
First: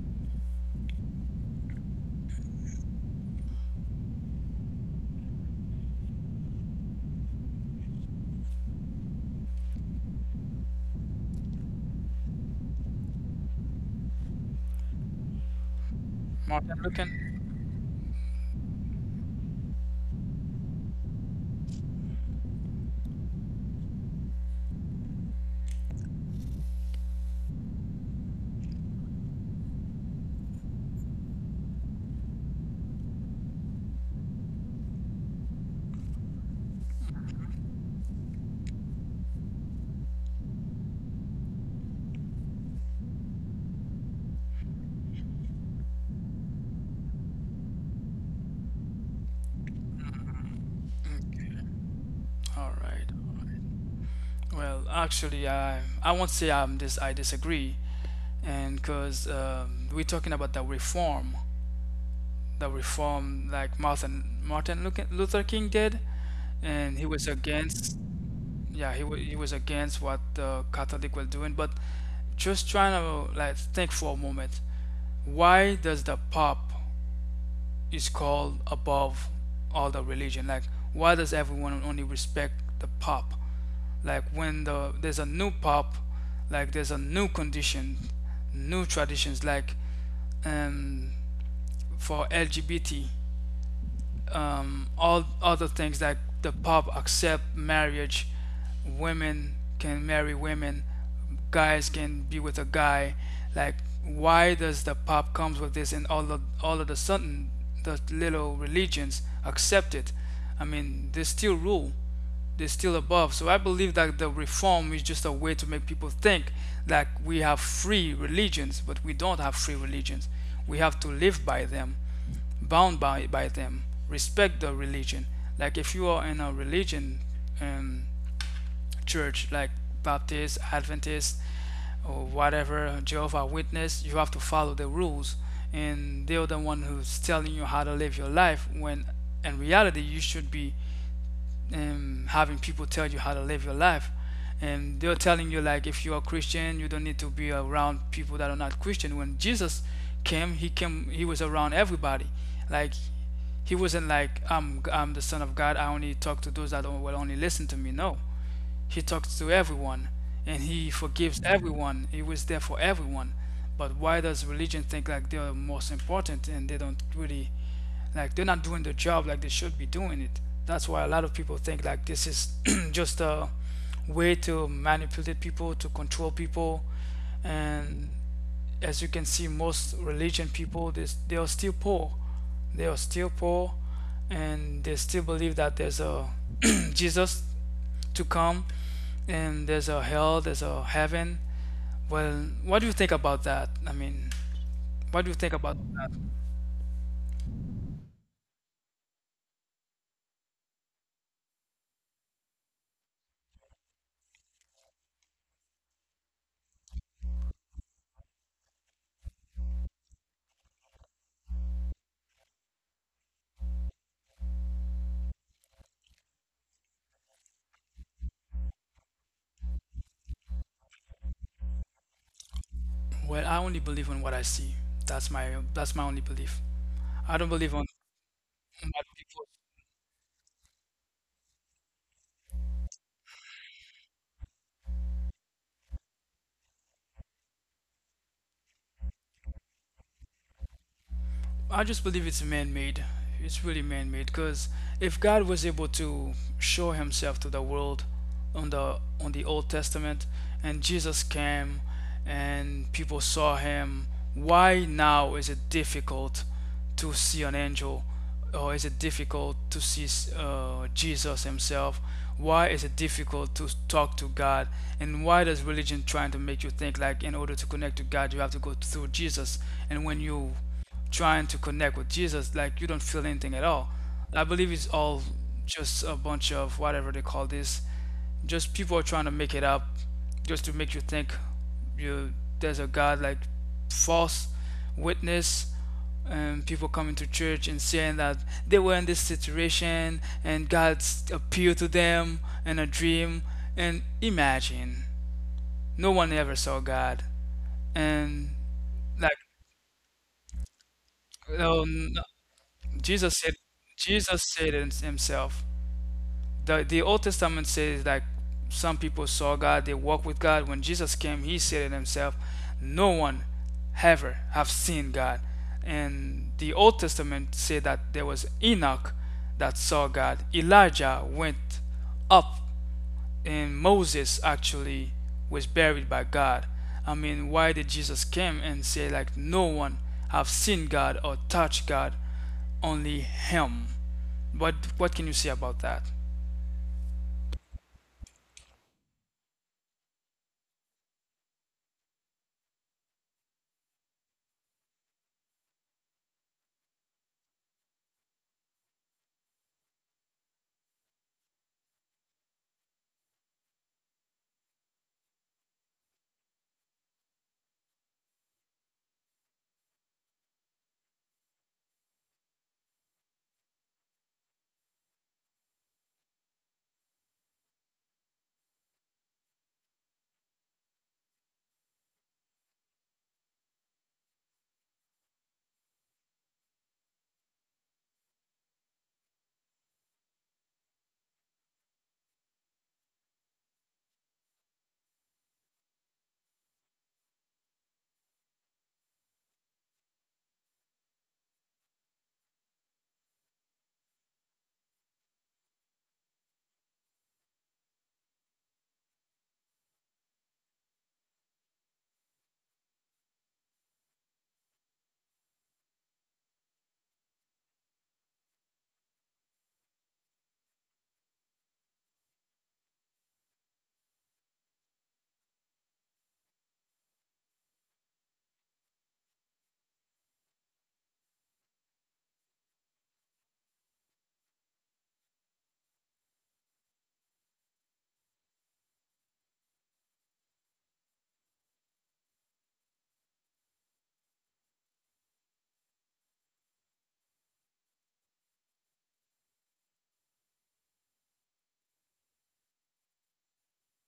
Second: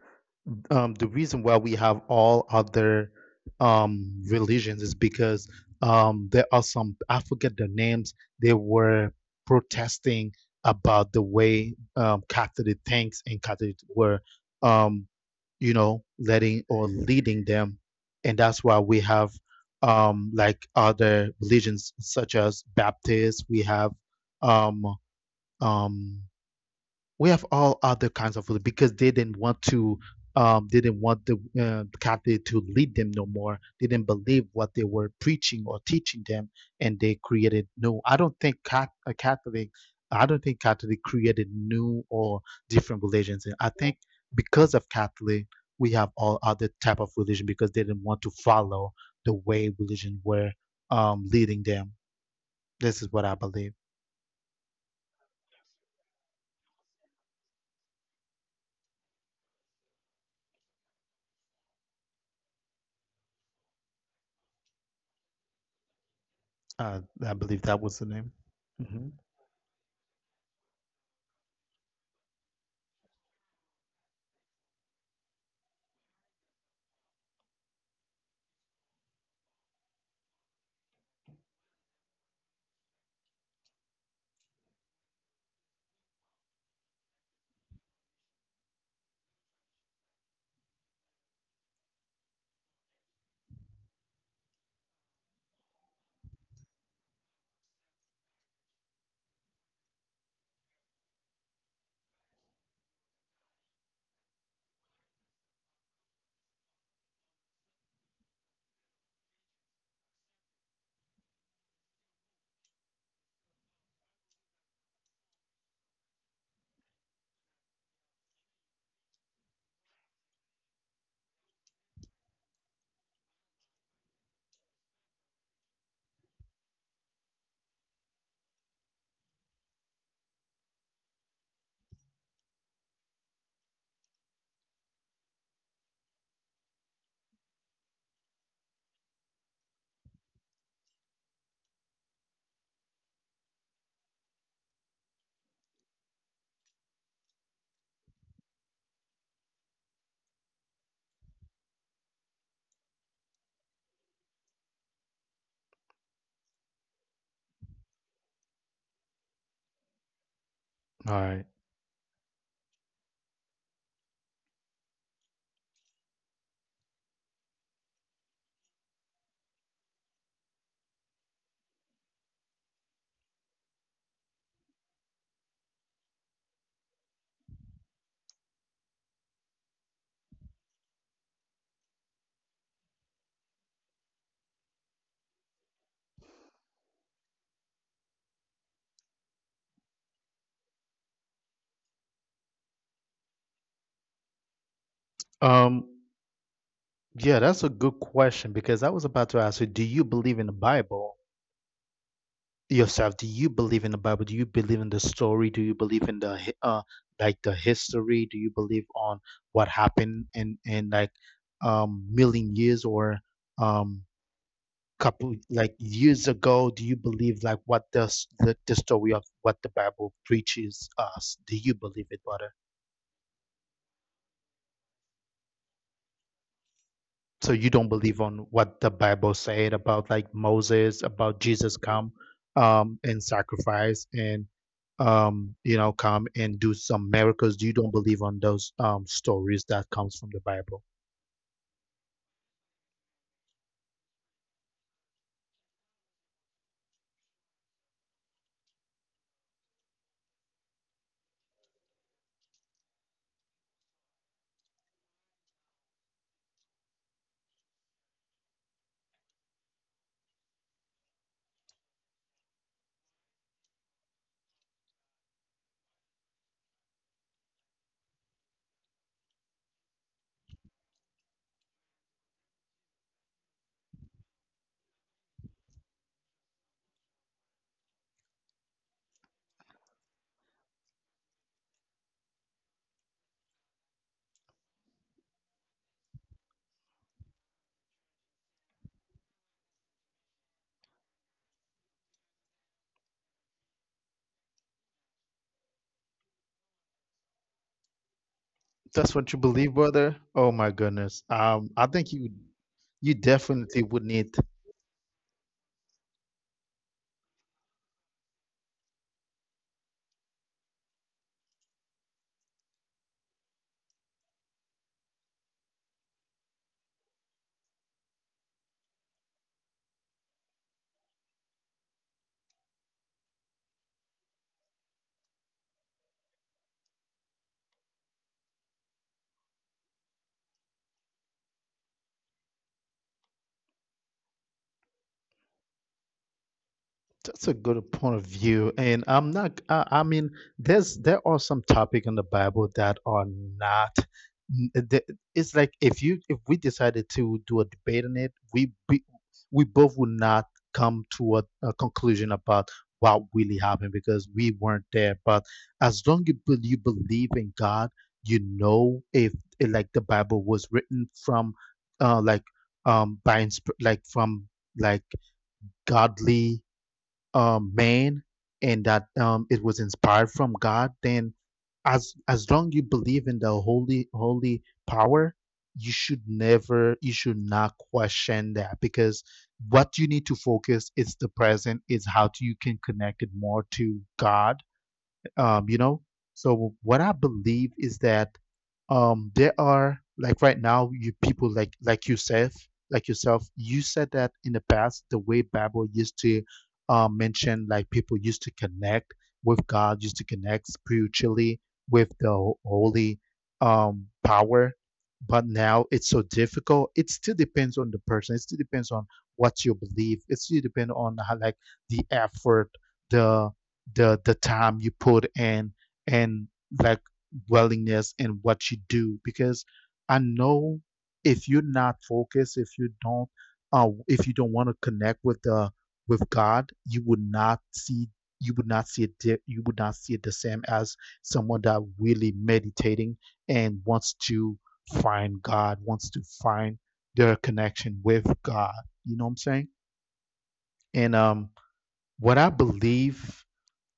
[SPEAKER 1] the reason why we have all other, religions is because, there are some, I forget the names, they were protesting about the way, Catholic thinks, and Catholic were, um, letting
[SPEAKER 2] Martin
[SPEAKER 1] or
[SPEAKER 2] Luther.
[SPEAKER 1] leading
[SPEAKER 2] King.
[SPEAKER 1] them, and that's why we have, like, other religions such as Baptists. We have um, um, we have all other kinds of, because they didn't want to, they didn't want the, captive to lead them no more. They didn't believe what they were preaching or teaching them, and they created new. I don't think cat, a catholic I don't think catholic created new or different religions, and I think because of Catholic, we have all other type of religion, because they didn't want to follow the way religion were, leading them.
[SPEAKER 2] All
[SPEAKER 1] This
[SPEAKER 2] right.
[SPEAKER 1] is what I believe.
[SPEAKER 2] Well, actually, I won't say I disagree, and because we're talking about the reform like Martin Luther King did, and
[SPEAKER 1] uh,
[SPEAKER 2] he was
[SPEAKER 1] i believe that
[SPEAKER 2] against,
[SPEAKER 1] was the name.
[SPEAKER 2] yeah,
[SPEAKER 1] Mhm.
[SPEAKER 2] he was against what the Catholic were doing. But just trying to like think for a moment, why does the Pope is called above all the religion? Like, why does everyone only respect the Pope? Like when there's a new pop, like there's a new condition, new traditions, like um for LGBT, all other things like the pub accept marriage, women can marry women, guys can be with a guy. Like, why does the pub comes with this and all of the sudden the little religions accept it? I mean, they still rule. They're still above. So I believe that the reform is just a way to make people think that we have free religions, but we don't have free religions. We have to live by them, bound by them. Respect the religion. Like if you are in a religion um, church, like Baptist, Adventist, or whatever, Jehovah Witness, you have to follow the rules. And they're the one who's telling you how to live your life when in reality you should be having people tell you how to live your life, and they're telling you like if you're a Christian you don't need to be around people that are not Christian, when Jesus came he came, he was around everybody. Like he wasn't like I'm the Son of God, I only talk to those that will only listen to me. No, he talks to everyone, and he
[SPEAKER 1] All
[SPEAKER 2] forgives
[SPEAKER 1] right.
[SPEAKER 2] everyone, he was there for everyone. But why does religion think like they're most important and they don't really like they're not doing their job like they should be doing it. That's why a lot of people think like this is just a way to manipulate people, to control people. And as you can see, most religion people, they are still poor. They are still poor and they still believe that there's a Jesus to come and there's a hell, there's a heaven. Well, what do you think about that? I mean, what do you think about
[SPEAKER 1] Um,
[SPEAKER 2] that?
[SPEAKER 1] yeah, that's a good question, because I was about to ask you, do you believe in the Bible yourself? Do you believe in the Bible? Do you believe in the story? Do you believe in the, like, the history? Do you believe on what happened in, like, million years, or um couple, like, years ago? Do you believe like what the story of what the Bible preaches us? Do you believe it, brother?
[SPEAKER 2] Well, I only believe on what I see. That's my only belief. I don't
[SPEAKER 1] So you
[SPEAKER 2] believe
[SPEAKER 1] don't believe on what
[SPEAKER 2] on
[SPEAKER 1] the
[SPEAKER 2] what
[SPEAKER 1] Bible
[SPEAKER 2] people
[SPEAKER 1] said about, like, Moses, about Jesus come, and sacrifice, and, come and do some miracles? You don't believe on those, stories that comes from the Bible?
[SPEAKER 2] I just believe it's man-made. It's really man-made because if God was able to show himself to the world on the Old Testament and Jesus came and people saw him, why now is it difficult to see an angel or is it difficult to see Jesus himself? Why is it difficult to talk to God? And why does religion trying to make you think like in order to connect to God you have to go through Jesus? And when you trying to connect with Jesus, like you don't feel anything at all. I believe it's all just a bunch of whatever they call this. Just people are trying to make it up, just to make you think you there's a God like false witness and people coming to church and saying that they were in this situation and God appeared to them in a dream. And imagine, no one ever saw God. And
[SPEAKER 1] That's
[SPEAKER 2] like,
[SPEAKER 1] what you believe, brother. Oh my goodness. I think
[SPEAKER 2] um,
[SPEAKER 1] you
[SPEAKER 2] Jesus said,
[SPEAKER 1] definitely would need.
[SPEAKER 2] Jesus said it himself. The Old Testament says like some people saw God, they walked with God. When Jesus came, he said it himself, no one ever have seen God. And the Old Testament said that there was Enoch that saw God. Elijah went up and Moses actually was buried by God. I mean, why did Jesus came and say like no one have seen God or touched God, only him? But what can you say about that?
[SPEAKER 1] That's a good point of view, and I'm not. I mean, there are some topic in the Bible that are not. n- the- It's like, if we decided to do a debate on it, we both would not come to a conclusion about what really happened, because we weren't there. But as long as you believe in God, if, like, the Bible was written from, like, by, like, from, like, godly, man, and that, it was inspired from God, then as long you believe in the holy power, you should never you should not question that, because what you need to focus is the present, is how do you can connect it more to God um, you know, so what I believe is that, there are, like, right now, you people like yourself, like yourself. You said that in the past, the way Bible used to, mention, like, people used to connect with God, used to connect spiritually with the, holy, power. But now it's so difficult. It still depends on the person. It still depends on what you believe. It still depends on how, like, the effort, the the time you put in, and, like, willingness in what you do, because I know, if you're not focused, if you don't, if you don't want to connect with the with God, you would not see you would not see it you would not see it the same as someone that really meditating and wants to find God, wants to find their connection with God. You know what I'm saying? And what I believe,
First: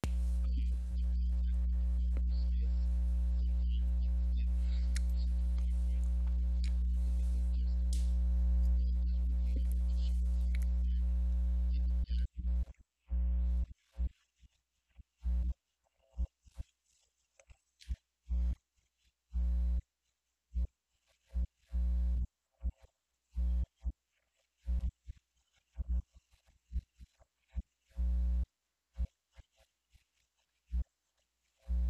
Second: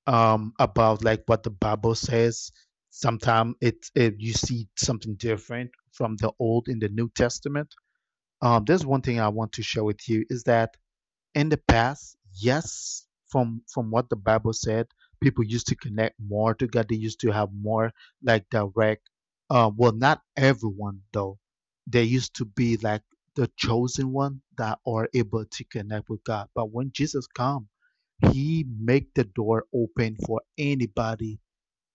[SPEAKER 1] about, like, what the Bible says, sometimes it, it you see something different from the Old, in the New Testament. There's one thing I want to share with you, is that, in the past, yes, from what the Bible said, people used to connect more to God. They used to have more, like, direct. Well, not everyone though. They used to be like the chosen one that are able to connect with God. But when Jesus come, He make the door open for anybody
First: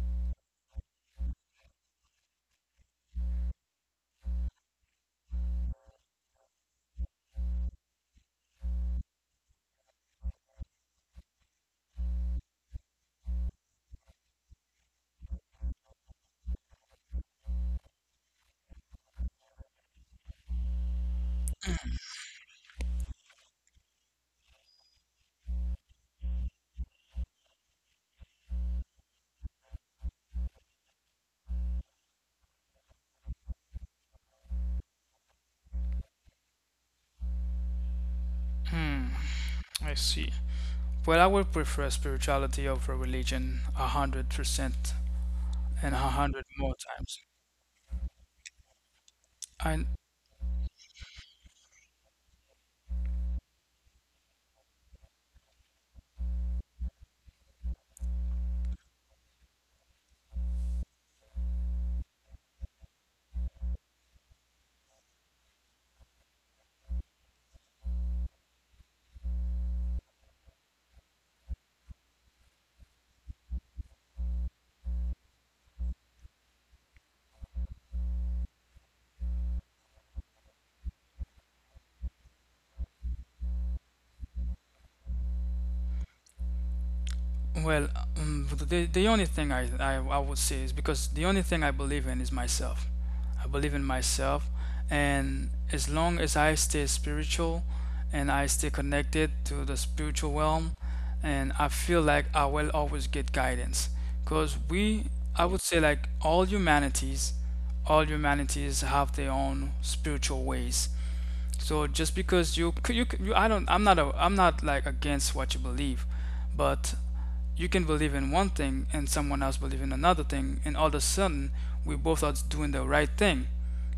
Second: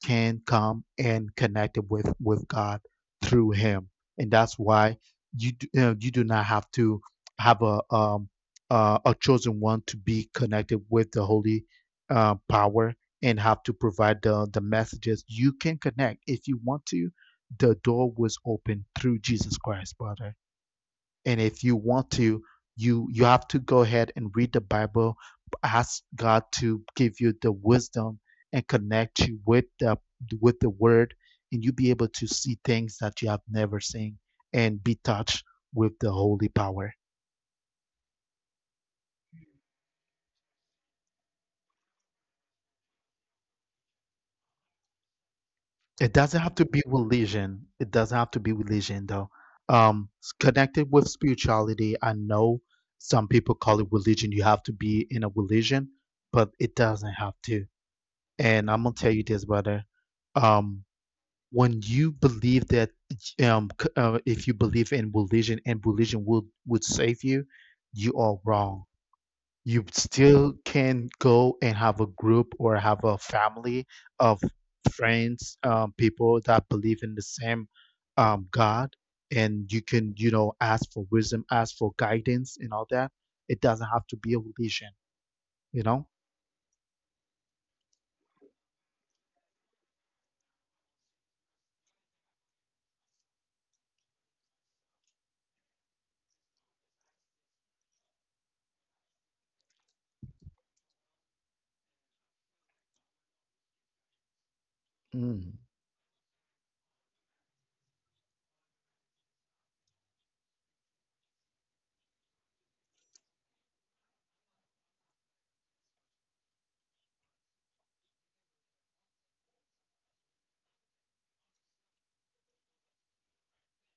[SPEAKER 1] can come and connect with God through Him, and that's why you do not have to have a chosen one to be connected with the Holy, power, and have to provide the messages. You can connect if you want to. The door was open through Jesus Christ, brother, and if you want to, you have to go ahead and read the Bible, ask God to give you the wisdom and connect you with the word, and you'll be able to see things that you have never seen and be touched with the holy power.
[SPEAKER 2] I see. Well, I would prefer spirituality over religion 100% and a
[SPEAKER 1] It doesn't
[SPEAKER 2] hundred
[SPEAKER 1] have to
[SPEAKER 2] more
[SPEAKER 1] be
[SPEAKER 2] times.
[SPEAKER 1] religion, it doesn't have to be religion though.
[SPEAKER 2] I
[SPEAKER 1] Connected with spirituality. I know some people call it religion, you have to be in a religion, but it doesn't have to. And I'm gonna tell you this, brother. Um, when you believe that, if you believe in religion and religion would save you, you are wrong. You still can go and have a group or have a family of friends, people that believe in the same God, and you can, you know, ask for wisdom, ask for guidance, and all that. It doesn't have to be a religion, you know.
[SPEAKER 2] Well, the only thing I would say is because the only thing I believe in is myself. I believe in myself, and as long as I stay spiritual, and I stay connected to the spiritual realm, and I feel like I will always get guidance. Because we, I
[SPEAKER 1] Mm.
[SPEAKER 2] would say, like all humanities have their own spiritual ways so just because you I don't, I'm not a, I'm not like against what you believe, but you can believe in one thing and someone else believe in another thing, and all of a sudden we both are doing the right thing.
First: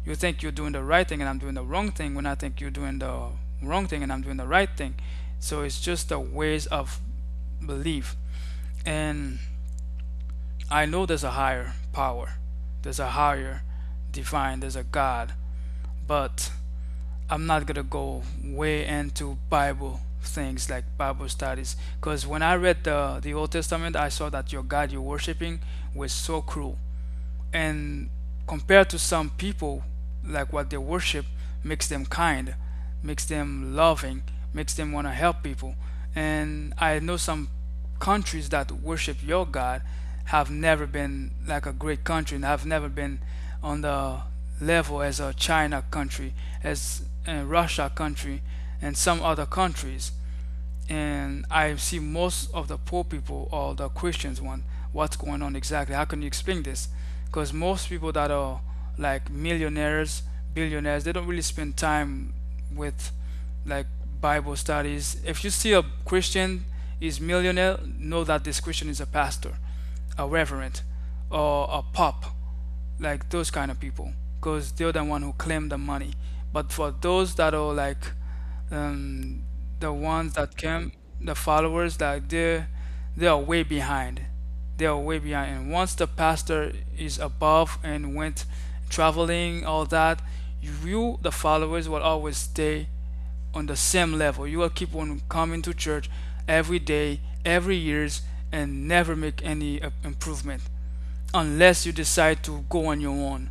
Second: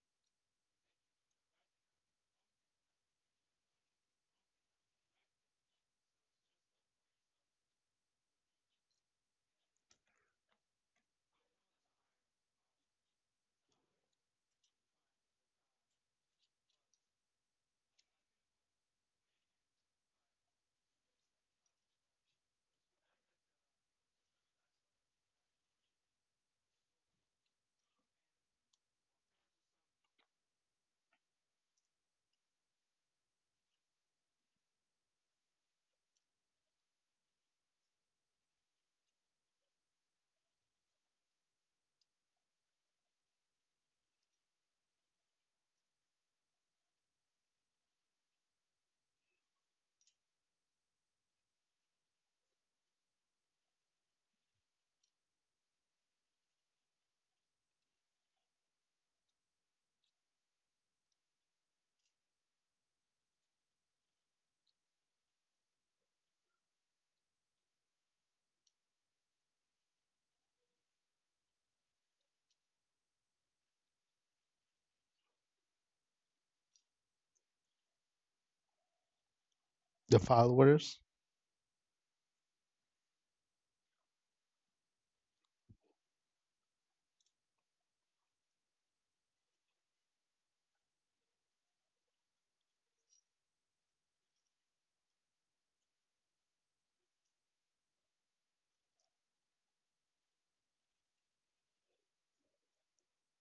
[SPEAKER 2] You think you're doing the right thing and I'm doing the wrong thing, when I think you're doing the wrong thing and I'm doing the right thing. So it's just the ways of belief. And I know there's a higher power, there's a higher divine, there's a God, but I'm not gonna go way into Bible things like Bible studies because when I read the Old Testament, I saw that your God you're worshiping was so cruel and compared to some people like what they worship makes them kind makes them loving makes them want to help people and I know some countries that worship your God have never been like a great country and have never been on the level as a China country as a Russia country and some other countries and I see most of the poor people or the Christians one, what's going on exactly? How can you explain this? Because most people that are like millionaires, billionaires, they don't really spend time with like Bible studies. If you see a Christian is millionaire, know that this Christian is a pastor, a reverend, or a pop like those kind of people because they're the one who claim the money but for those that are like um, the
[SPEAKER 1] The
[SPEAKER 2] ones that came
[SPEAKER 1] followers.
[SPEAKER 2] the followers like they are way behind they are way behind and once the pastor is above and went traveling all that you the followers will always stay on the same level. You will keep on coming to church every day, every years, and never make any improvement unless you decide to go on your own.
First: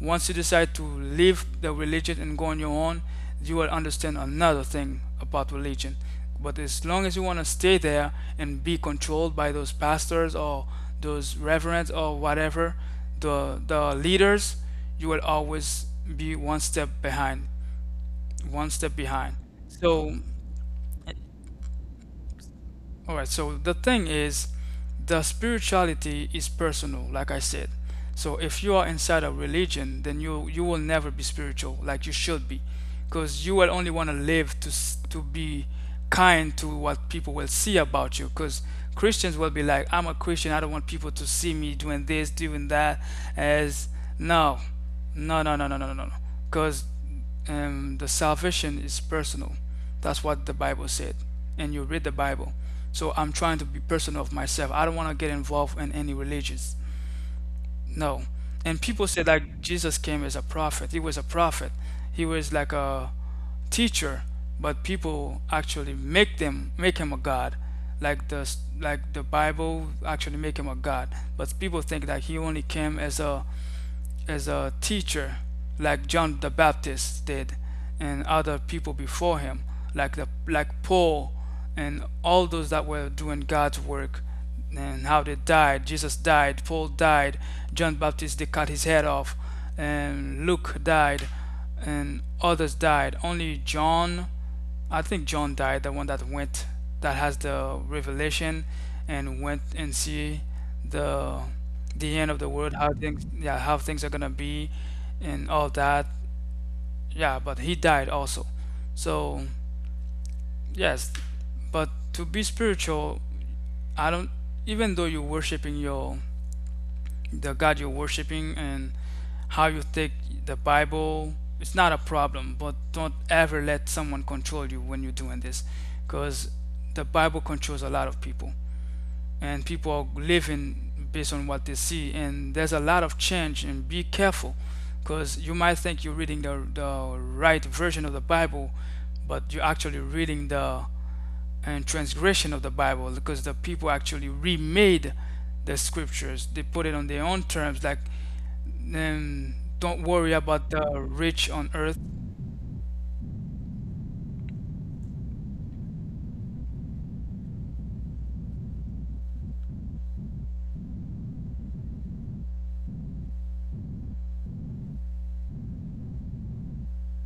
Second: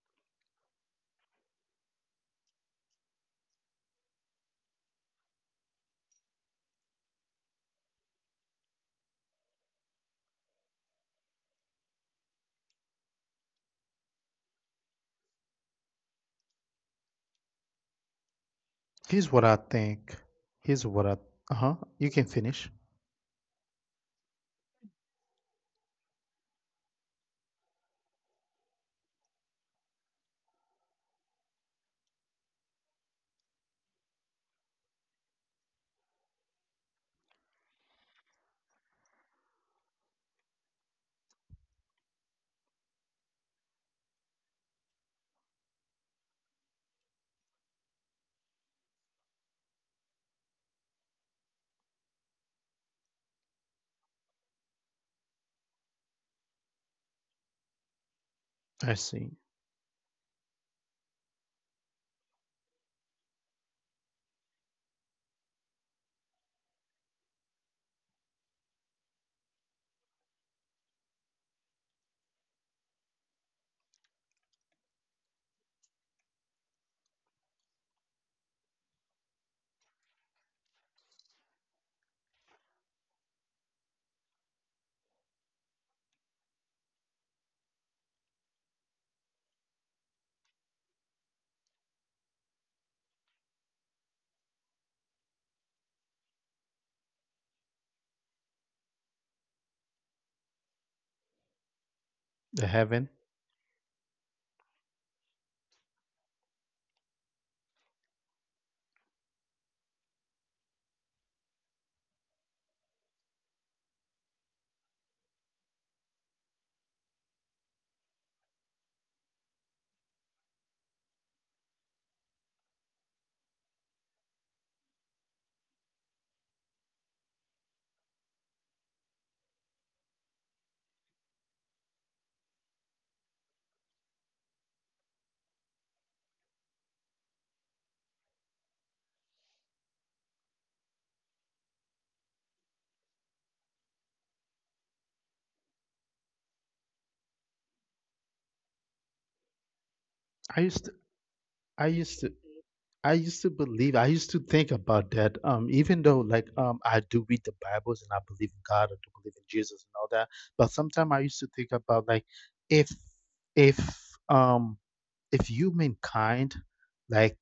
[SPEAKER 2] Once you decide to leave the religion and go on your own, you will understand another thing about religion. But as long as you want to stay there and be controlled by those pastors or those reverends or whatever, the leaders, you will always be one step behind, one step
[SPEAKER 1] Here's what
[SPEAKER 2] behind.
[SPEAKER 1] I think.
[SPEAKER 2] So
[SPEAKER 1] Here's what I. Uh huh. You can finish.
[SPEAKER 2] all right, so the thing is, the spirituality is personal, like I said. So if you are inside a religion, then you will never be spiritual like you should be, because you will only want to live to be kind to what people will see about you. Because Christians will be like, I'm a Christian, I don't want people to see me doing this, doing that. As no, no, no, no, no, no, no, no, because the salvation is personal. That's what the Bible said. And you read the Bible. So I'm trying to be personal of myself. I don't want to get involved in any religions. No. And
[SPEAKER 1] I
[SPEAKER 2] people say
[SPEAKER 1] see.
[SPEAKER 2] that Jesus came as a prophet. He was a prophet. He was like a teacher, but people actually make them make him a god. Like the like the Bible actually make him a god. But people think that he only came as a teacher, like John the Baptist did, and other people before him, like the like Paul, and all those that were doing God's work, and how they died. Jesus died, Paul died, John the Baptist they cut his head off, and Luke died, and others died. Only John I think John died, the one that went, that has the revelation and went and see the the end of the
[SPEAKER 1] The
[SPEAKER 2] world, how
[SPEAKER 1] heaven.
[SPEAKER 2] things, yeah, how things are gonna be, and all that. Yeah, but he died also. So yes, but to be spiritual, I don't. Even though you're worshiping your the God you're worshiping and how you take the Bible. It's not a problem, but don't ever let someone control you when you're doing this because the Bible controls a lot of people and people are living based on what they see and there's a lot of change and be careful because you might think you're reading the right version of the Bible but you're actually reading the and transgression of the Bible because the people actually remade the scriptures. They put it on their own terms, like um, don't worry
[SPEAKER 1] I used
[SPEAKER 2] about
[SPEAKER 1] to.
[SPEAKER 2] the rich on
[SPEAKER 1] I
[SPEAKER 2] earth.
[SPEAKER 1] used to. I used to believe. I used to think about that. Even though, like, I do read the Bibles and I believe in God, I do believe in Jesus and all that. But sometimes I used to think about like, if, if, um, if you mean kind, like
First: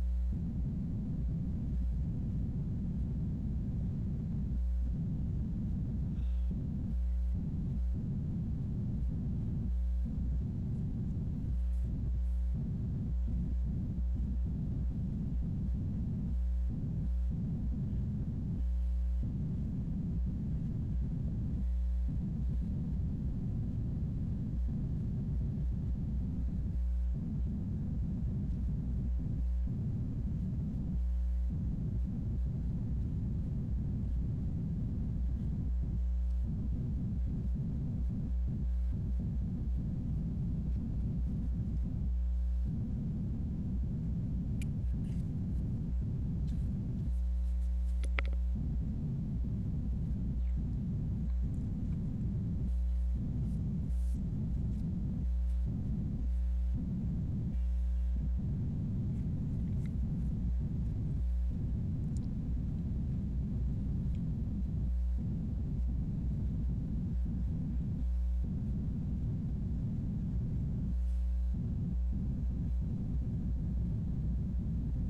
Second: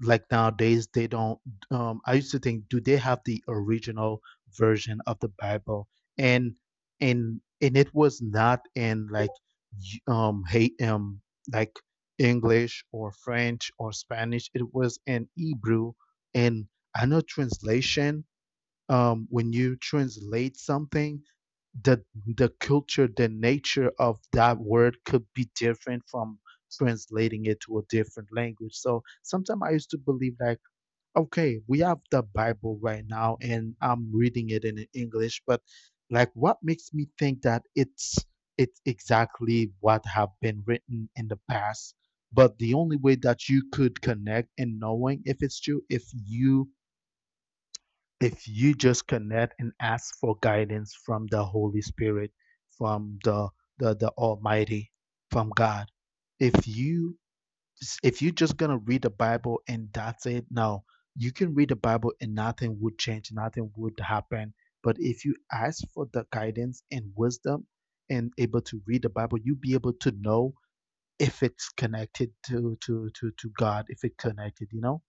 [SPEAKER 1] like nowadays they don't. I used to think, do they have the original version of the Bible? And and it was not in like y- hate like English or French or Spanish. It was in Hebrew, and I know translation. When you translate something, the the culture, the nature of that word could be different from translating it to a different language. So sometimes I used to believe like, okay, we have the Bible right now and I'm reading it in English, but like what makes me think that it's exactly what have been written in the past. But the only way that you could connect and knowing if it's true, if you just connect and ask for guidance from the Holy Spirit, from the Almighty, from God. If you if you're just gonna read the Bible and that's it, no, you can read the Bible and nothing would change, nothing would happen. But if you ask for the guidance and wisdom and able to read the Bible, you'll be able to know if it's connected to God, if it connected, you know?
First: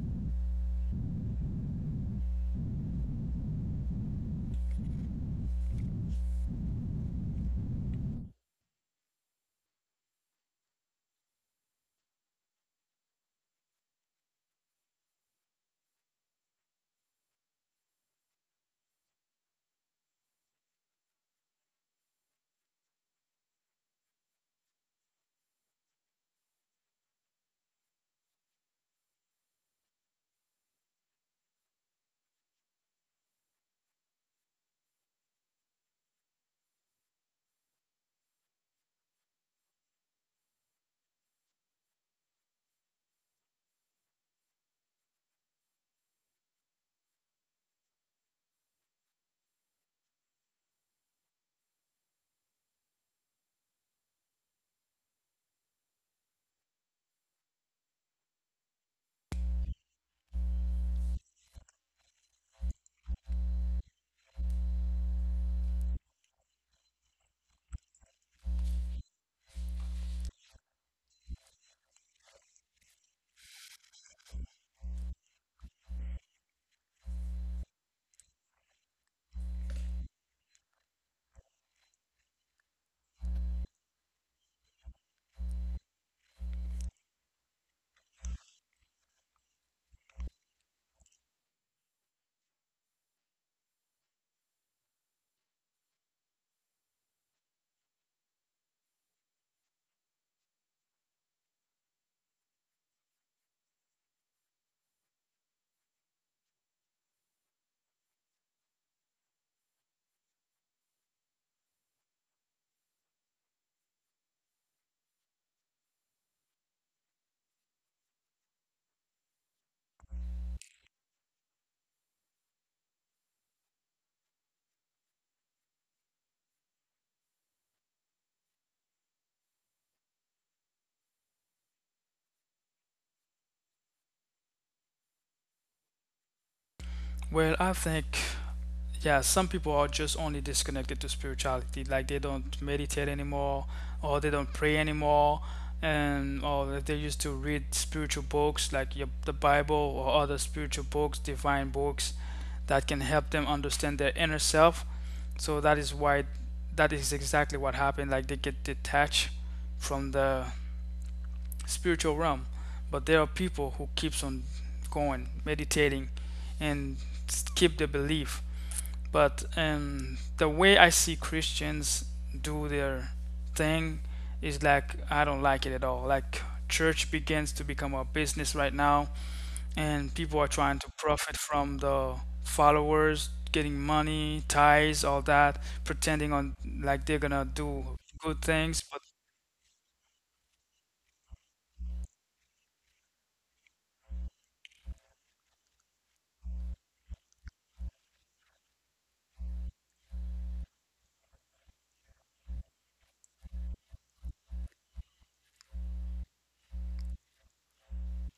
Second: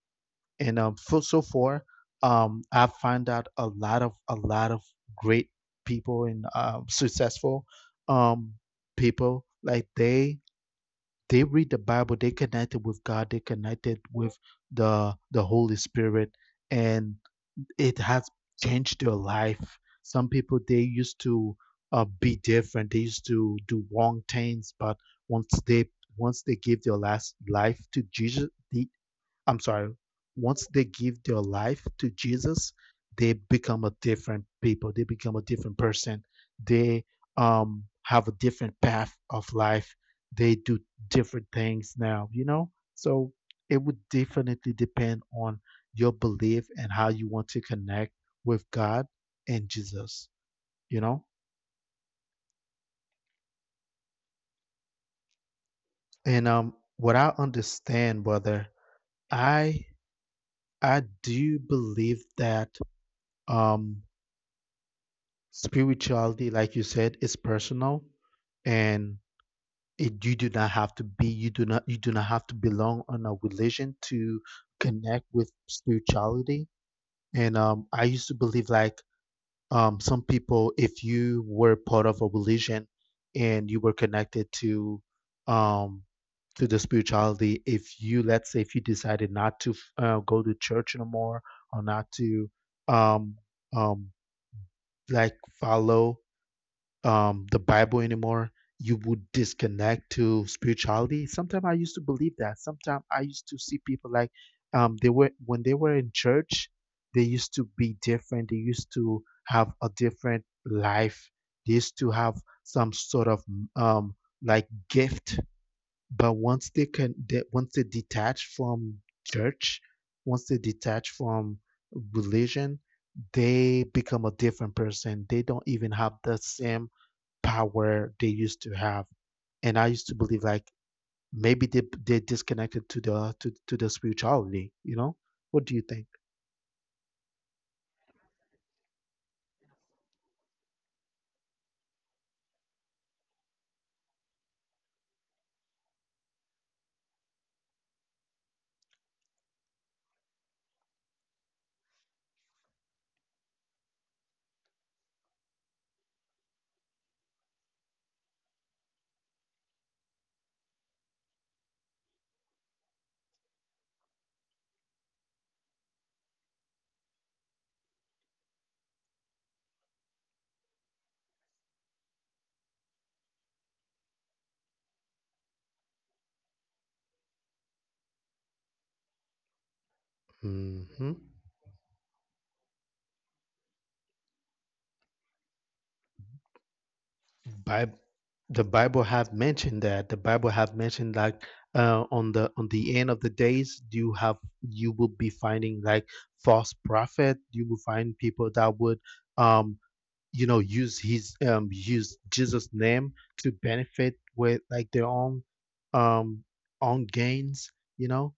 [SPEAKER 1] And so far, I find out a lot of great people and successful um, people. Like they read the Bible, they connected with God, they connected with the Holy Spirit, and it has changed their life. Some people they used to be different. They used to do wrong things, but once they once they give their last life to Jesus, the, I'm sorry, once they give their life to Jesus, they become a different people. They become a different person. They have a different path of life. They do different things now, you know? So it would definitely depend on your belief and how you want to connect with God and Jesus, you know? And what I understand, brother, I I do believe that um spirituality like you said is personal, and it, you do not have to be you do not have to belong on a religion to connect with spirituality. And I used to believe like some people, if you were part of a religion and you were connected um to the spirituality, if you let's say if you decided not to go to church anymore, or not to um um like follow the Bible anymore. You would disconnect to spirituality. Sometimes I used to believe that. Sometimes I used to see people like they were when they were in church, they used to be different. They used to have a different life. They used to have some sort of um, like gift. But once they detach from church, once they detach from religion, they become a different person. They don't even have the same power they used to have. And I used to believe like maybe they disconnected to the to the spirituality, you know? What do you think?
[SPEAKER 2] Well, I think, yeah, some people are just only disconnected to spirituality. Like they don't meditate anymore, or they don't pray anymore, and or they used to read spiritual books like your, the Bible or other spiritual books, divine books, that can help them understand their inner self. So that is why, that is exactly what happened. Like they get detached from the spiritual realm but there are people who keeps on going meditating and keep the belief but the way I see Christians do their thing is like I don't like it at all like church begins to become a business right now and people are trying to
[SPEAKER 1] Hmm.
[SPEAKER 2] profit from the followers getting money tithes all that pretending on like they're gonna do
[SPEAKER 1] Bible,
[SPEAKER 2] good
[SPEAKER 1] the
[SPEAKER 2] things but
[SPEAKER 1] Bible have mentioned that. The Bible have mentioned like on the end of the days, you have you will be finding like false prophet. You will find people that would um you know use his use Jesus name to benefit with like their own um own gains, you know.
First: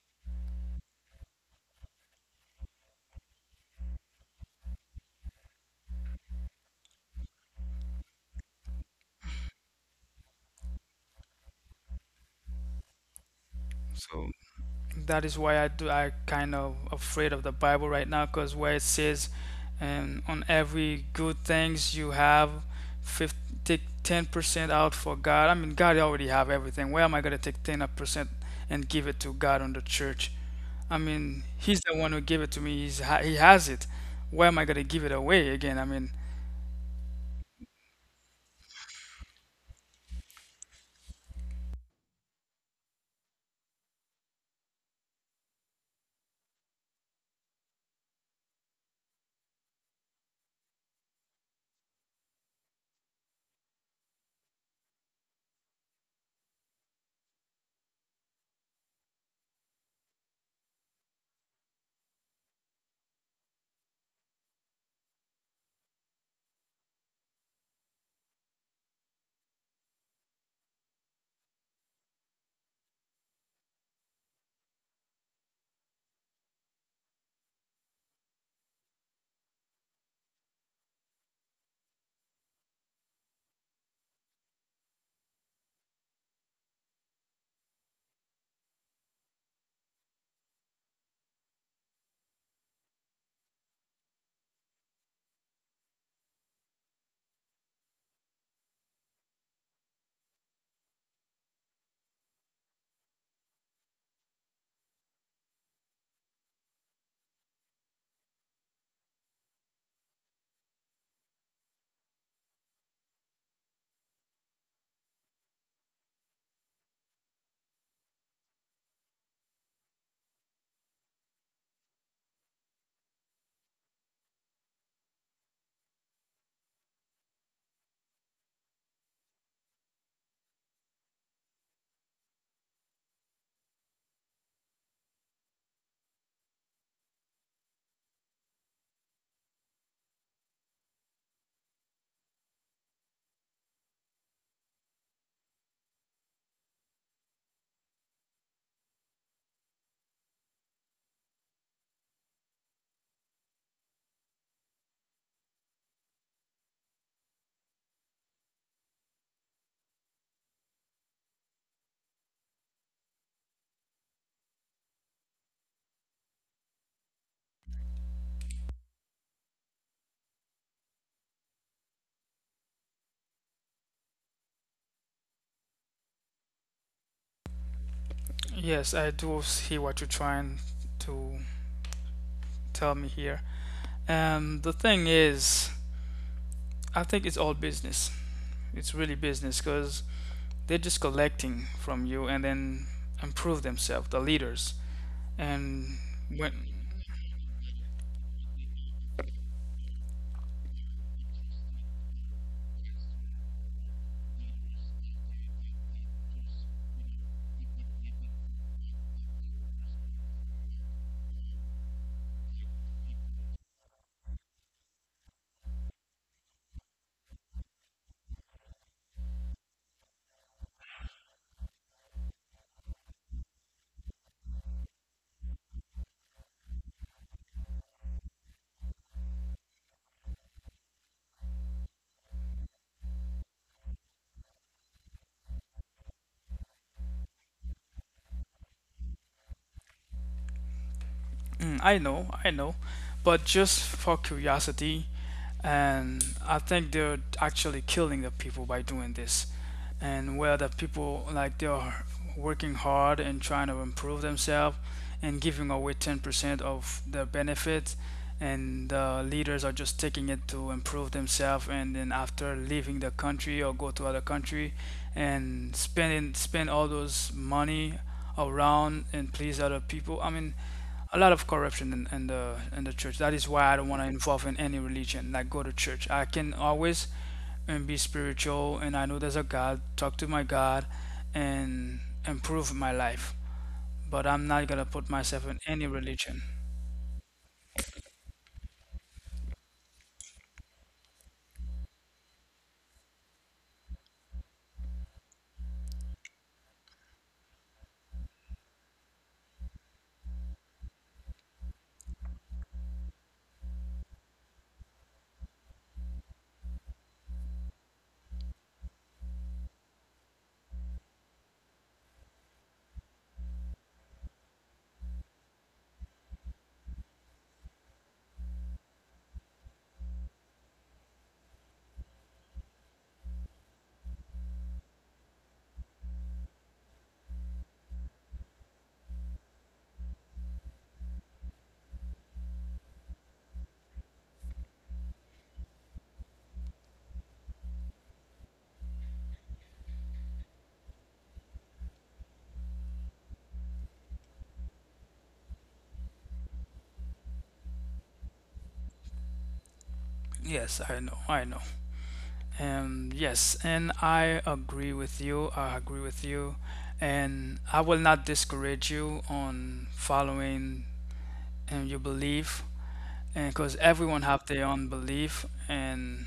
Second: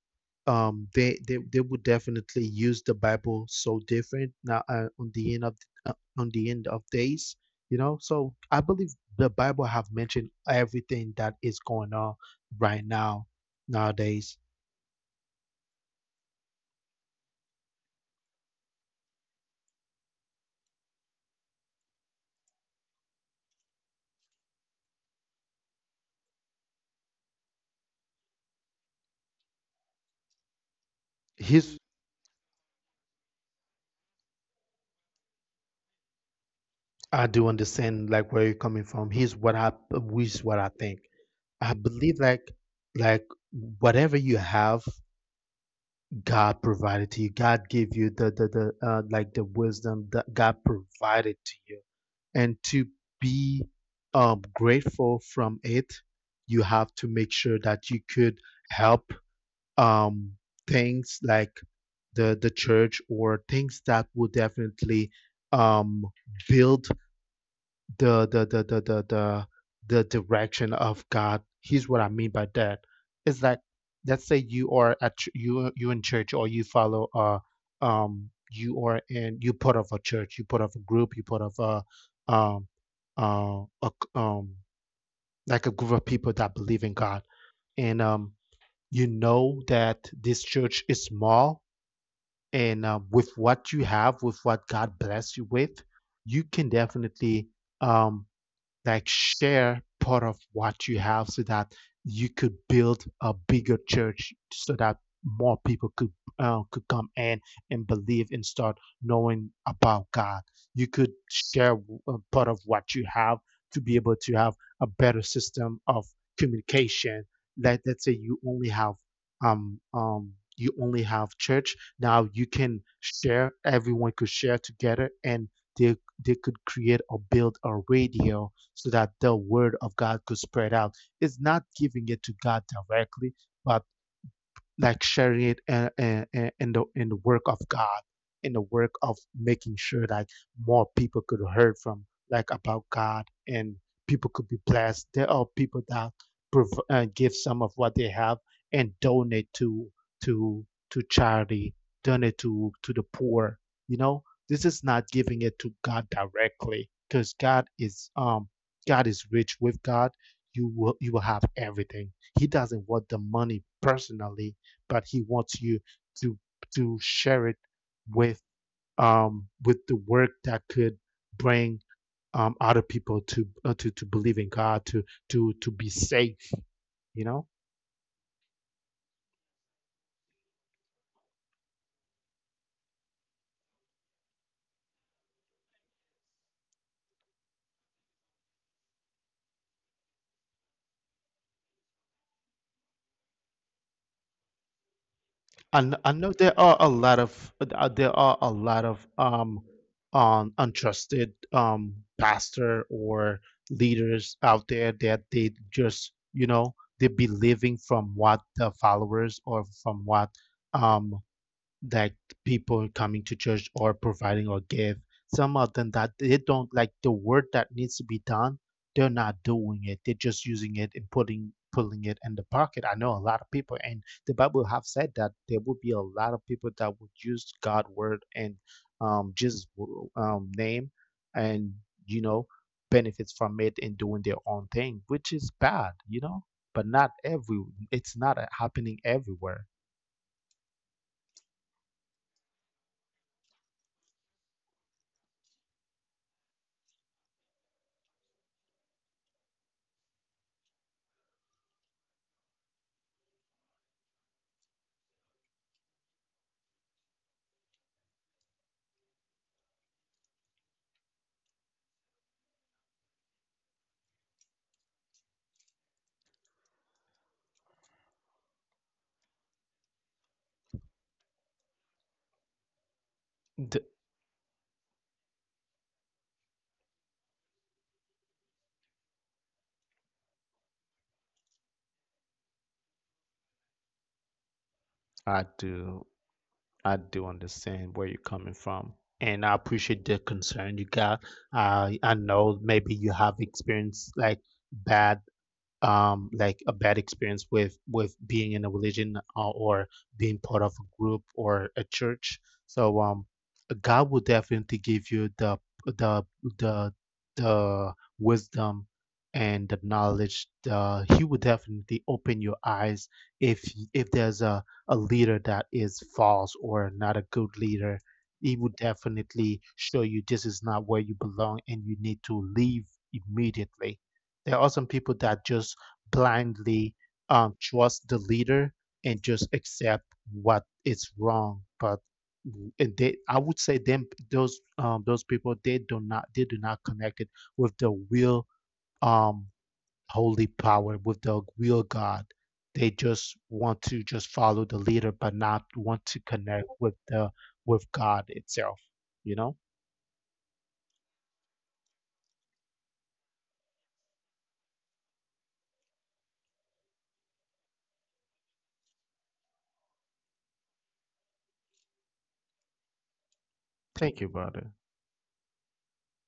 [SPEAKER 1] They would definitely use the Bible so different now, on the end of uh, on the end of days, you know. So I believe the Bible have mentioned everything that is going on right now
[SPEAKER 2] so
[SPEAKER 1] nowadays.
[SPEAKER 2] that is why I do I kind of afraid of the Bible right now because where it says, and on every good things you have, 50, take 10% out for God. I mean, God already have everything. Where am I gonna take 10% and give it to God on the church? I mean,
[SPEAKER 1] He's
[SPEAKER 2] He's the one who gave it to me. He has it. Where am I gonna give it away again? I mean,
[SPEAKER 1] I do understand like where you're coming from. Here's what I here's what I think. I believe like whatever you have, God provided to you. God gave you the like the wisdom that God provided to you, and to be grateful from it, you have to make sure that you could help um, things like the church or things that will definitely um, build the the direction of God. Here's what I mean by that. Is that let's say you are you you in church, or you follow you are in you part of a church, you part of a group, you part of a um uh a, c- um like a group of people that believe in God, and you know that this church is small, and with what you have, with what God bless you with, you can definitely um like share part of what you have so that you could build a bigger church, so that more people could come in and believe and start knowing about God. You could share part of what you have to be able to have a better system of communication. Let's say you only have church. Now you can share, everyone could share together, and they they could create or build a radio so that the word of God could spread out. It's not giving it to God directly, but like sharing it, in the work of God, in the work of making sure that more people could hear from like about God, and people could be blessed. There are people that give some of what they have and donate to to charity, donate to the poor. You know, this is not giving it to God directly, because God is rich with God. You will have everything. He doesn't want the money personally, but he wants you to to share it with with the work that could bring other people to believe in God, to be safe, you know.
[SPEAKER 2] yes, I do see what you're trying to tell me here. The thing is, I think it's all business. It's really business because they're just collecting from you and then improve themselves, the leaders. And
[SPEAKER 1] And I know
[SPEAKER 2] when
[SPEAKER 1] there are a lot of, there are a lot of untrusted pastor or leaders out there, that they just, you know, they're believing from what the followers or from what um that people coming to church or providing or give some of them, that they don't, like the work that needs to be done, they're not doing it, they're just using it and putting pulling it in the pocket. I know a lot of people, and the Bible have said that there would be a lot of people that would use God word and Jesus name, and you know, benefits from it and doing their own thing, which is bad, you know. But not every, it's not, happening everywhere.
[SPEAKER 2] mm, I know, but just for curiosity, and I think they're actually killing the people by doing this. And where the people like they are working hard and trying to improve themselves and giving away 10% of the benefits, and the leaders are just taking it to improve themselves, and then after leaving the country or go to other country and spend all those money around and please other people. I mean, a lot of corruption in, in the church. That is why I
[SPEAKER 1] The-
[SPEAKER 2] don't want to involve in any religion. Like go to church. I can always and be spiritual, and I know there's a God. Talk to my God, and improve my life. But I'm not gonna put myself
[SPEAKER 1] I
[SPEAKER 2] in any
[SPEAKER 1] do
[SPEAKER 2] religion.
[SPEAKER 1] I do understand where you're coming from, and I appreciate the concern you got. I know maybe you have experienced like bad, like a bad experience with being in a religion, or being part of a group or a church. So God will definitely give you the the the wisdom and the knowledge. The, he will definitely open your eyes if if there's a leader that is false or not a good leader. He will definitely show you this is not where you belong and you need to leave immediately. There are some people that just blindly trust the leader and just accept what is wrong. But and they, I would say them those people they do not, they do not connect it with the real um, holy power, with the real God. They just want to just follow the leader, but not want to connect with the with God itself. You know.
[SPEAKER 2] Yes, I know, I know. Yes, and I agree with you. I agree with you, and I will not discourage you on following and your belief and because
[SPEAKER 1] Thank
[SPEAKER 2] everyone
[SPEAKER 1] you,
[SPEAKER 2] have their
[SPEAKER 1] brother.
[SPEAKER 2] own belief and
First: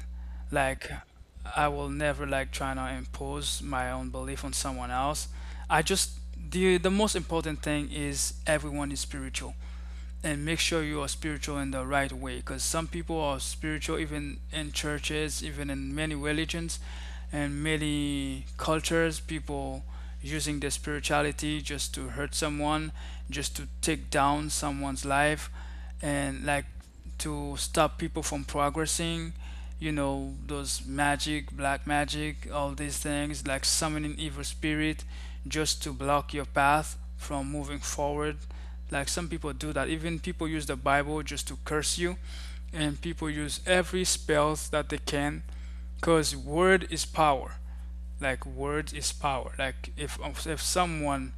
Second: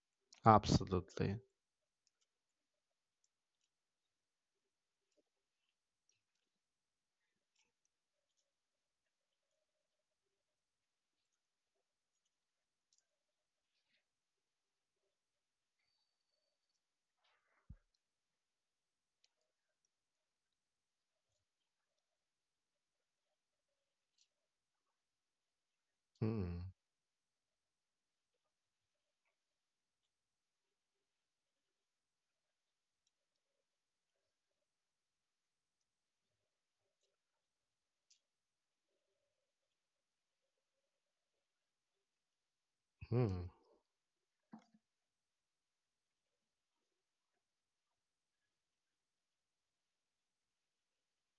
[SPEAKER 2] like
[SPEAKER 1] Absolutely.
[SPEAKER 2] I will never like try to impose my own belief on someone else I just the most important thing is everyone is spiritual and make sure you are spiritual in the right way because some people are spiritual even in churches even in many religions and many cultures people using their spirituality just to hurt someone just to take down someone's life and
[SPEAKER 1] Hmm.
[SPEAKER 2] like to stop people from progressing you know, those magic, black magic, all these things, like summoning evil spirit just to block your path from moving forward. Like some people do that. Even people use the Bible just to curse you, and people use every spell that they can, cause word is power like words is power like if someone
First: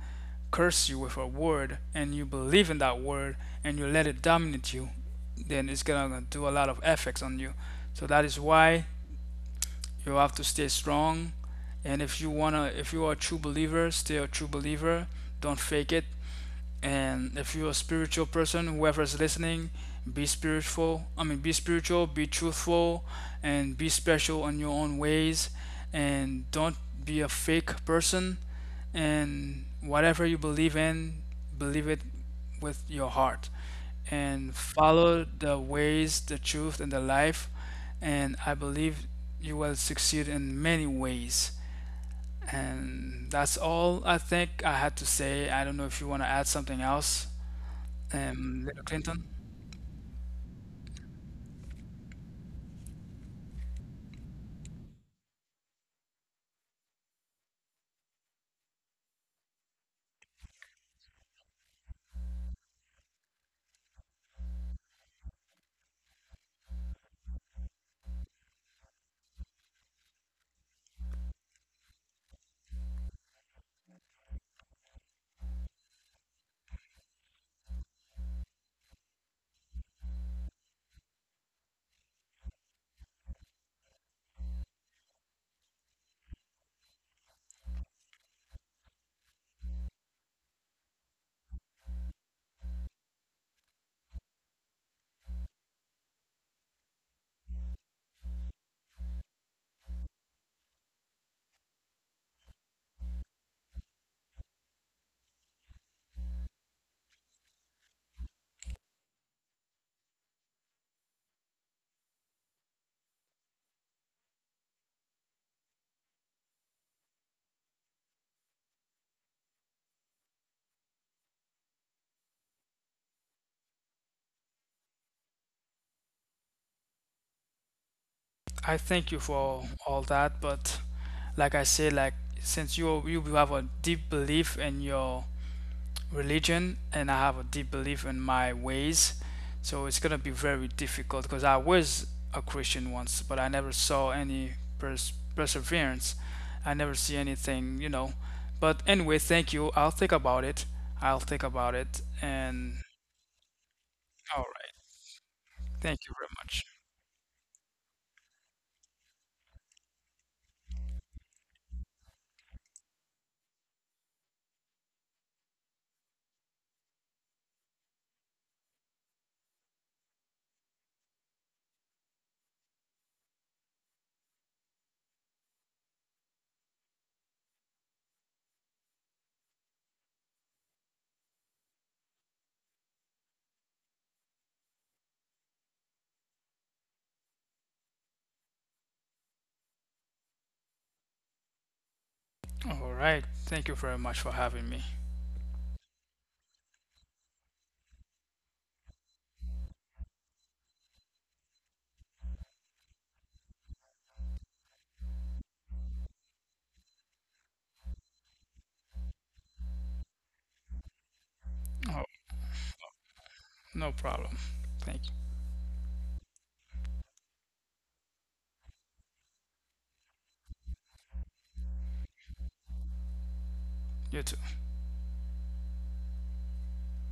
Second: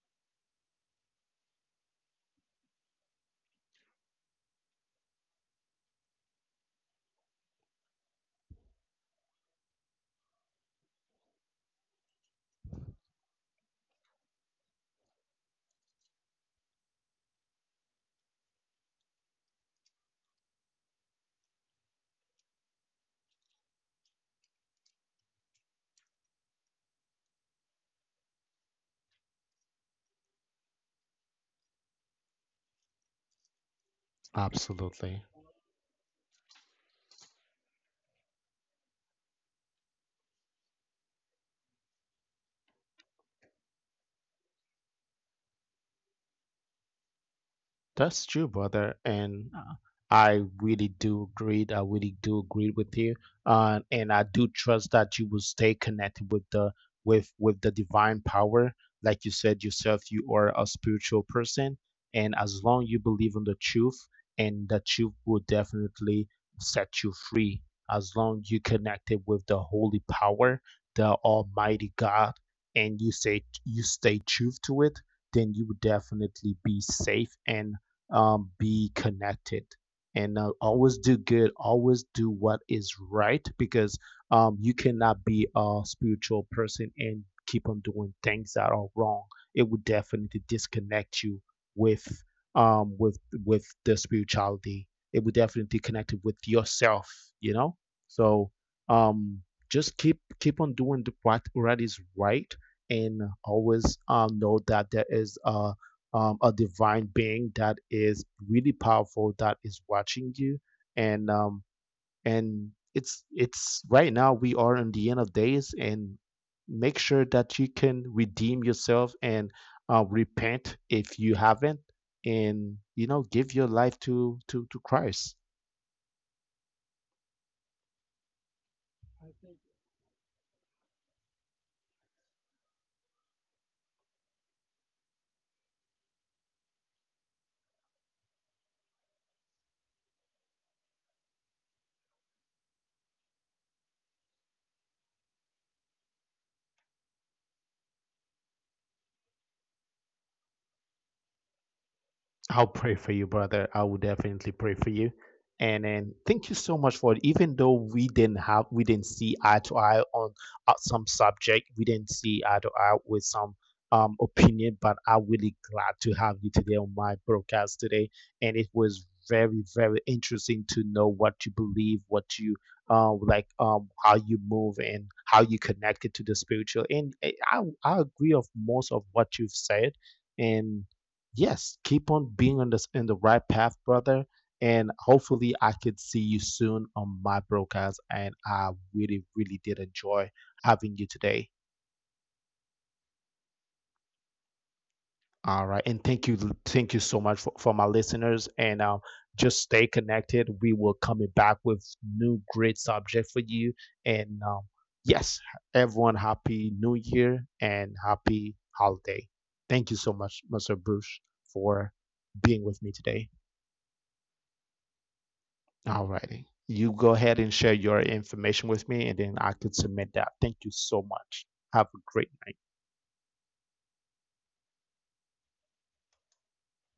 [SPEAKER 2] curse you with a word and you believe in that word and you let it dominate you then it's gonna do a lot of effects on you so that is why you have to stay strong and if you wanna if you are a true believer stay a true believer don't fake it and if you're a spiritual person, whoever is listening, be spiritual. I mean, be spiritual, be truthful, and be special in your own ways. And don't be a fake person. And whatever you believe in, believe it with your heart. And
[SPEAKER 1] Absolutely.
[SPEAKER 2] follow the ways, the truth, and the life. And I believe you will succeed in many ways. And that's all I think I had to say. I don't know if you want to add something else
[SPEAKER 1] That's true,
[SPEAKER 2] Little
[SPEAKER 1] brother,
[SPEAKER 2] Clinton.
[SPEAKER 1] and I really do agree. I really do agree with you, and I do trust that you will stay connected with the divine power. Like you said yourself, you are a spiritual person, and as long you believe in the truth, and the truth will definitely set you free. As long you connected with the holy power, the Almighty God, and you say you stay truth to it, then you would definitely be safe and be connected and always do good, always do what is right, because you cannot be a spiritual person and keep on doing things that are wrong. It would definitely disconnect you with um, with with the spirituality. It would definitely connect it with yourself, you know. So um, just keep on doing the, what is right, and always know that there is a divine being that is really powerful that is watching you. And and it's right now we are in the end of days, and make sure that you can redeem yourself and repent if you haven't, and you know, give your life to Christ.
[SPEAKER 2] I thank you for all that, but like I said, like since you have a deep belief in your religion, and I have a deep belief in my ways, so it's gonna be very difficult because I was a Christian once, but I never saw any perseverance. I never see anything, you know. But anyway, thank you. I'll think about it. I'll think about it, and
[SPEAKER 1] I'll pray for you, brother. I will
[SPEAKER 2] all
[SPEAKER 1] definitely
[SPEAKER 2] right.
[SPEAKER 1] pray for you. And
[SPEAKER 2] Thank
[SPEAKER 1] then
[SPEAKER 2] you very
[SPEAKER 1] thank you
[SPEAKER 2] much.
[SPEAKER 1] so much for it. Even though we didn't see eye to eye on some subject, we didn't see eye to eye with some opinion, but I'm really glad to have you today on my broadcast today. And it was very, very interesting to know what you believe, what you like, how you move and how you connected to the spiritual. And I agree of most of what you've said, and yes, keep on being on this in the right path, brother. And hopefully, I could see you soon on my broadcast. And I really, really did enjoy having you today.
[SPEAKER 2] All right. Thank you very much for having me.
[SPEAKER 1] All right, and thank you so much for my listeners. And just stay connected. We will coming back with new great subject for you. And yes, everyone, happy New Year and happy holiday. Thank you so much, Mr. Bruce, for
[SPEAKER 2] All
[SPEAKER 1] being with me today.
[SPEAKER 2] No problem. Thank
[SPEAKER 1] All righty. You go ahead and share your information with me, and then I could submit that. Thank you so much. Have a great night.
[SPEAKER 2] you. You too.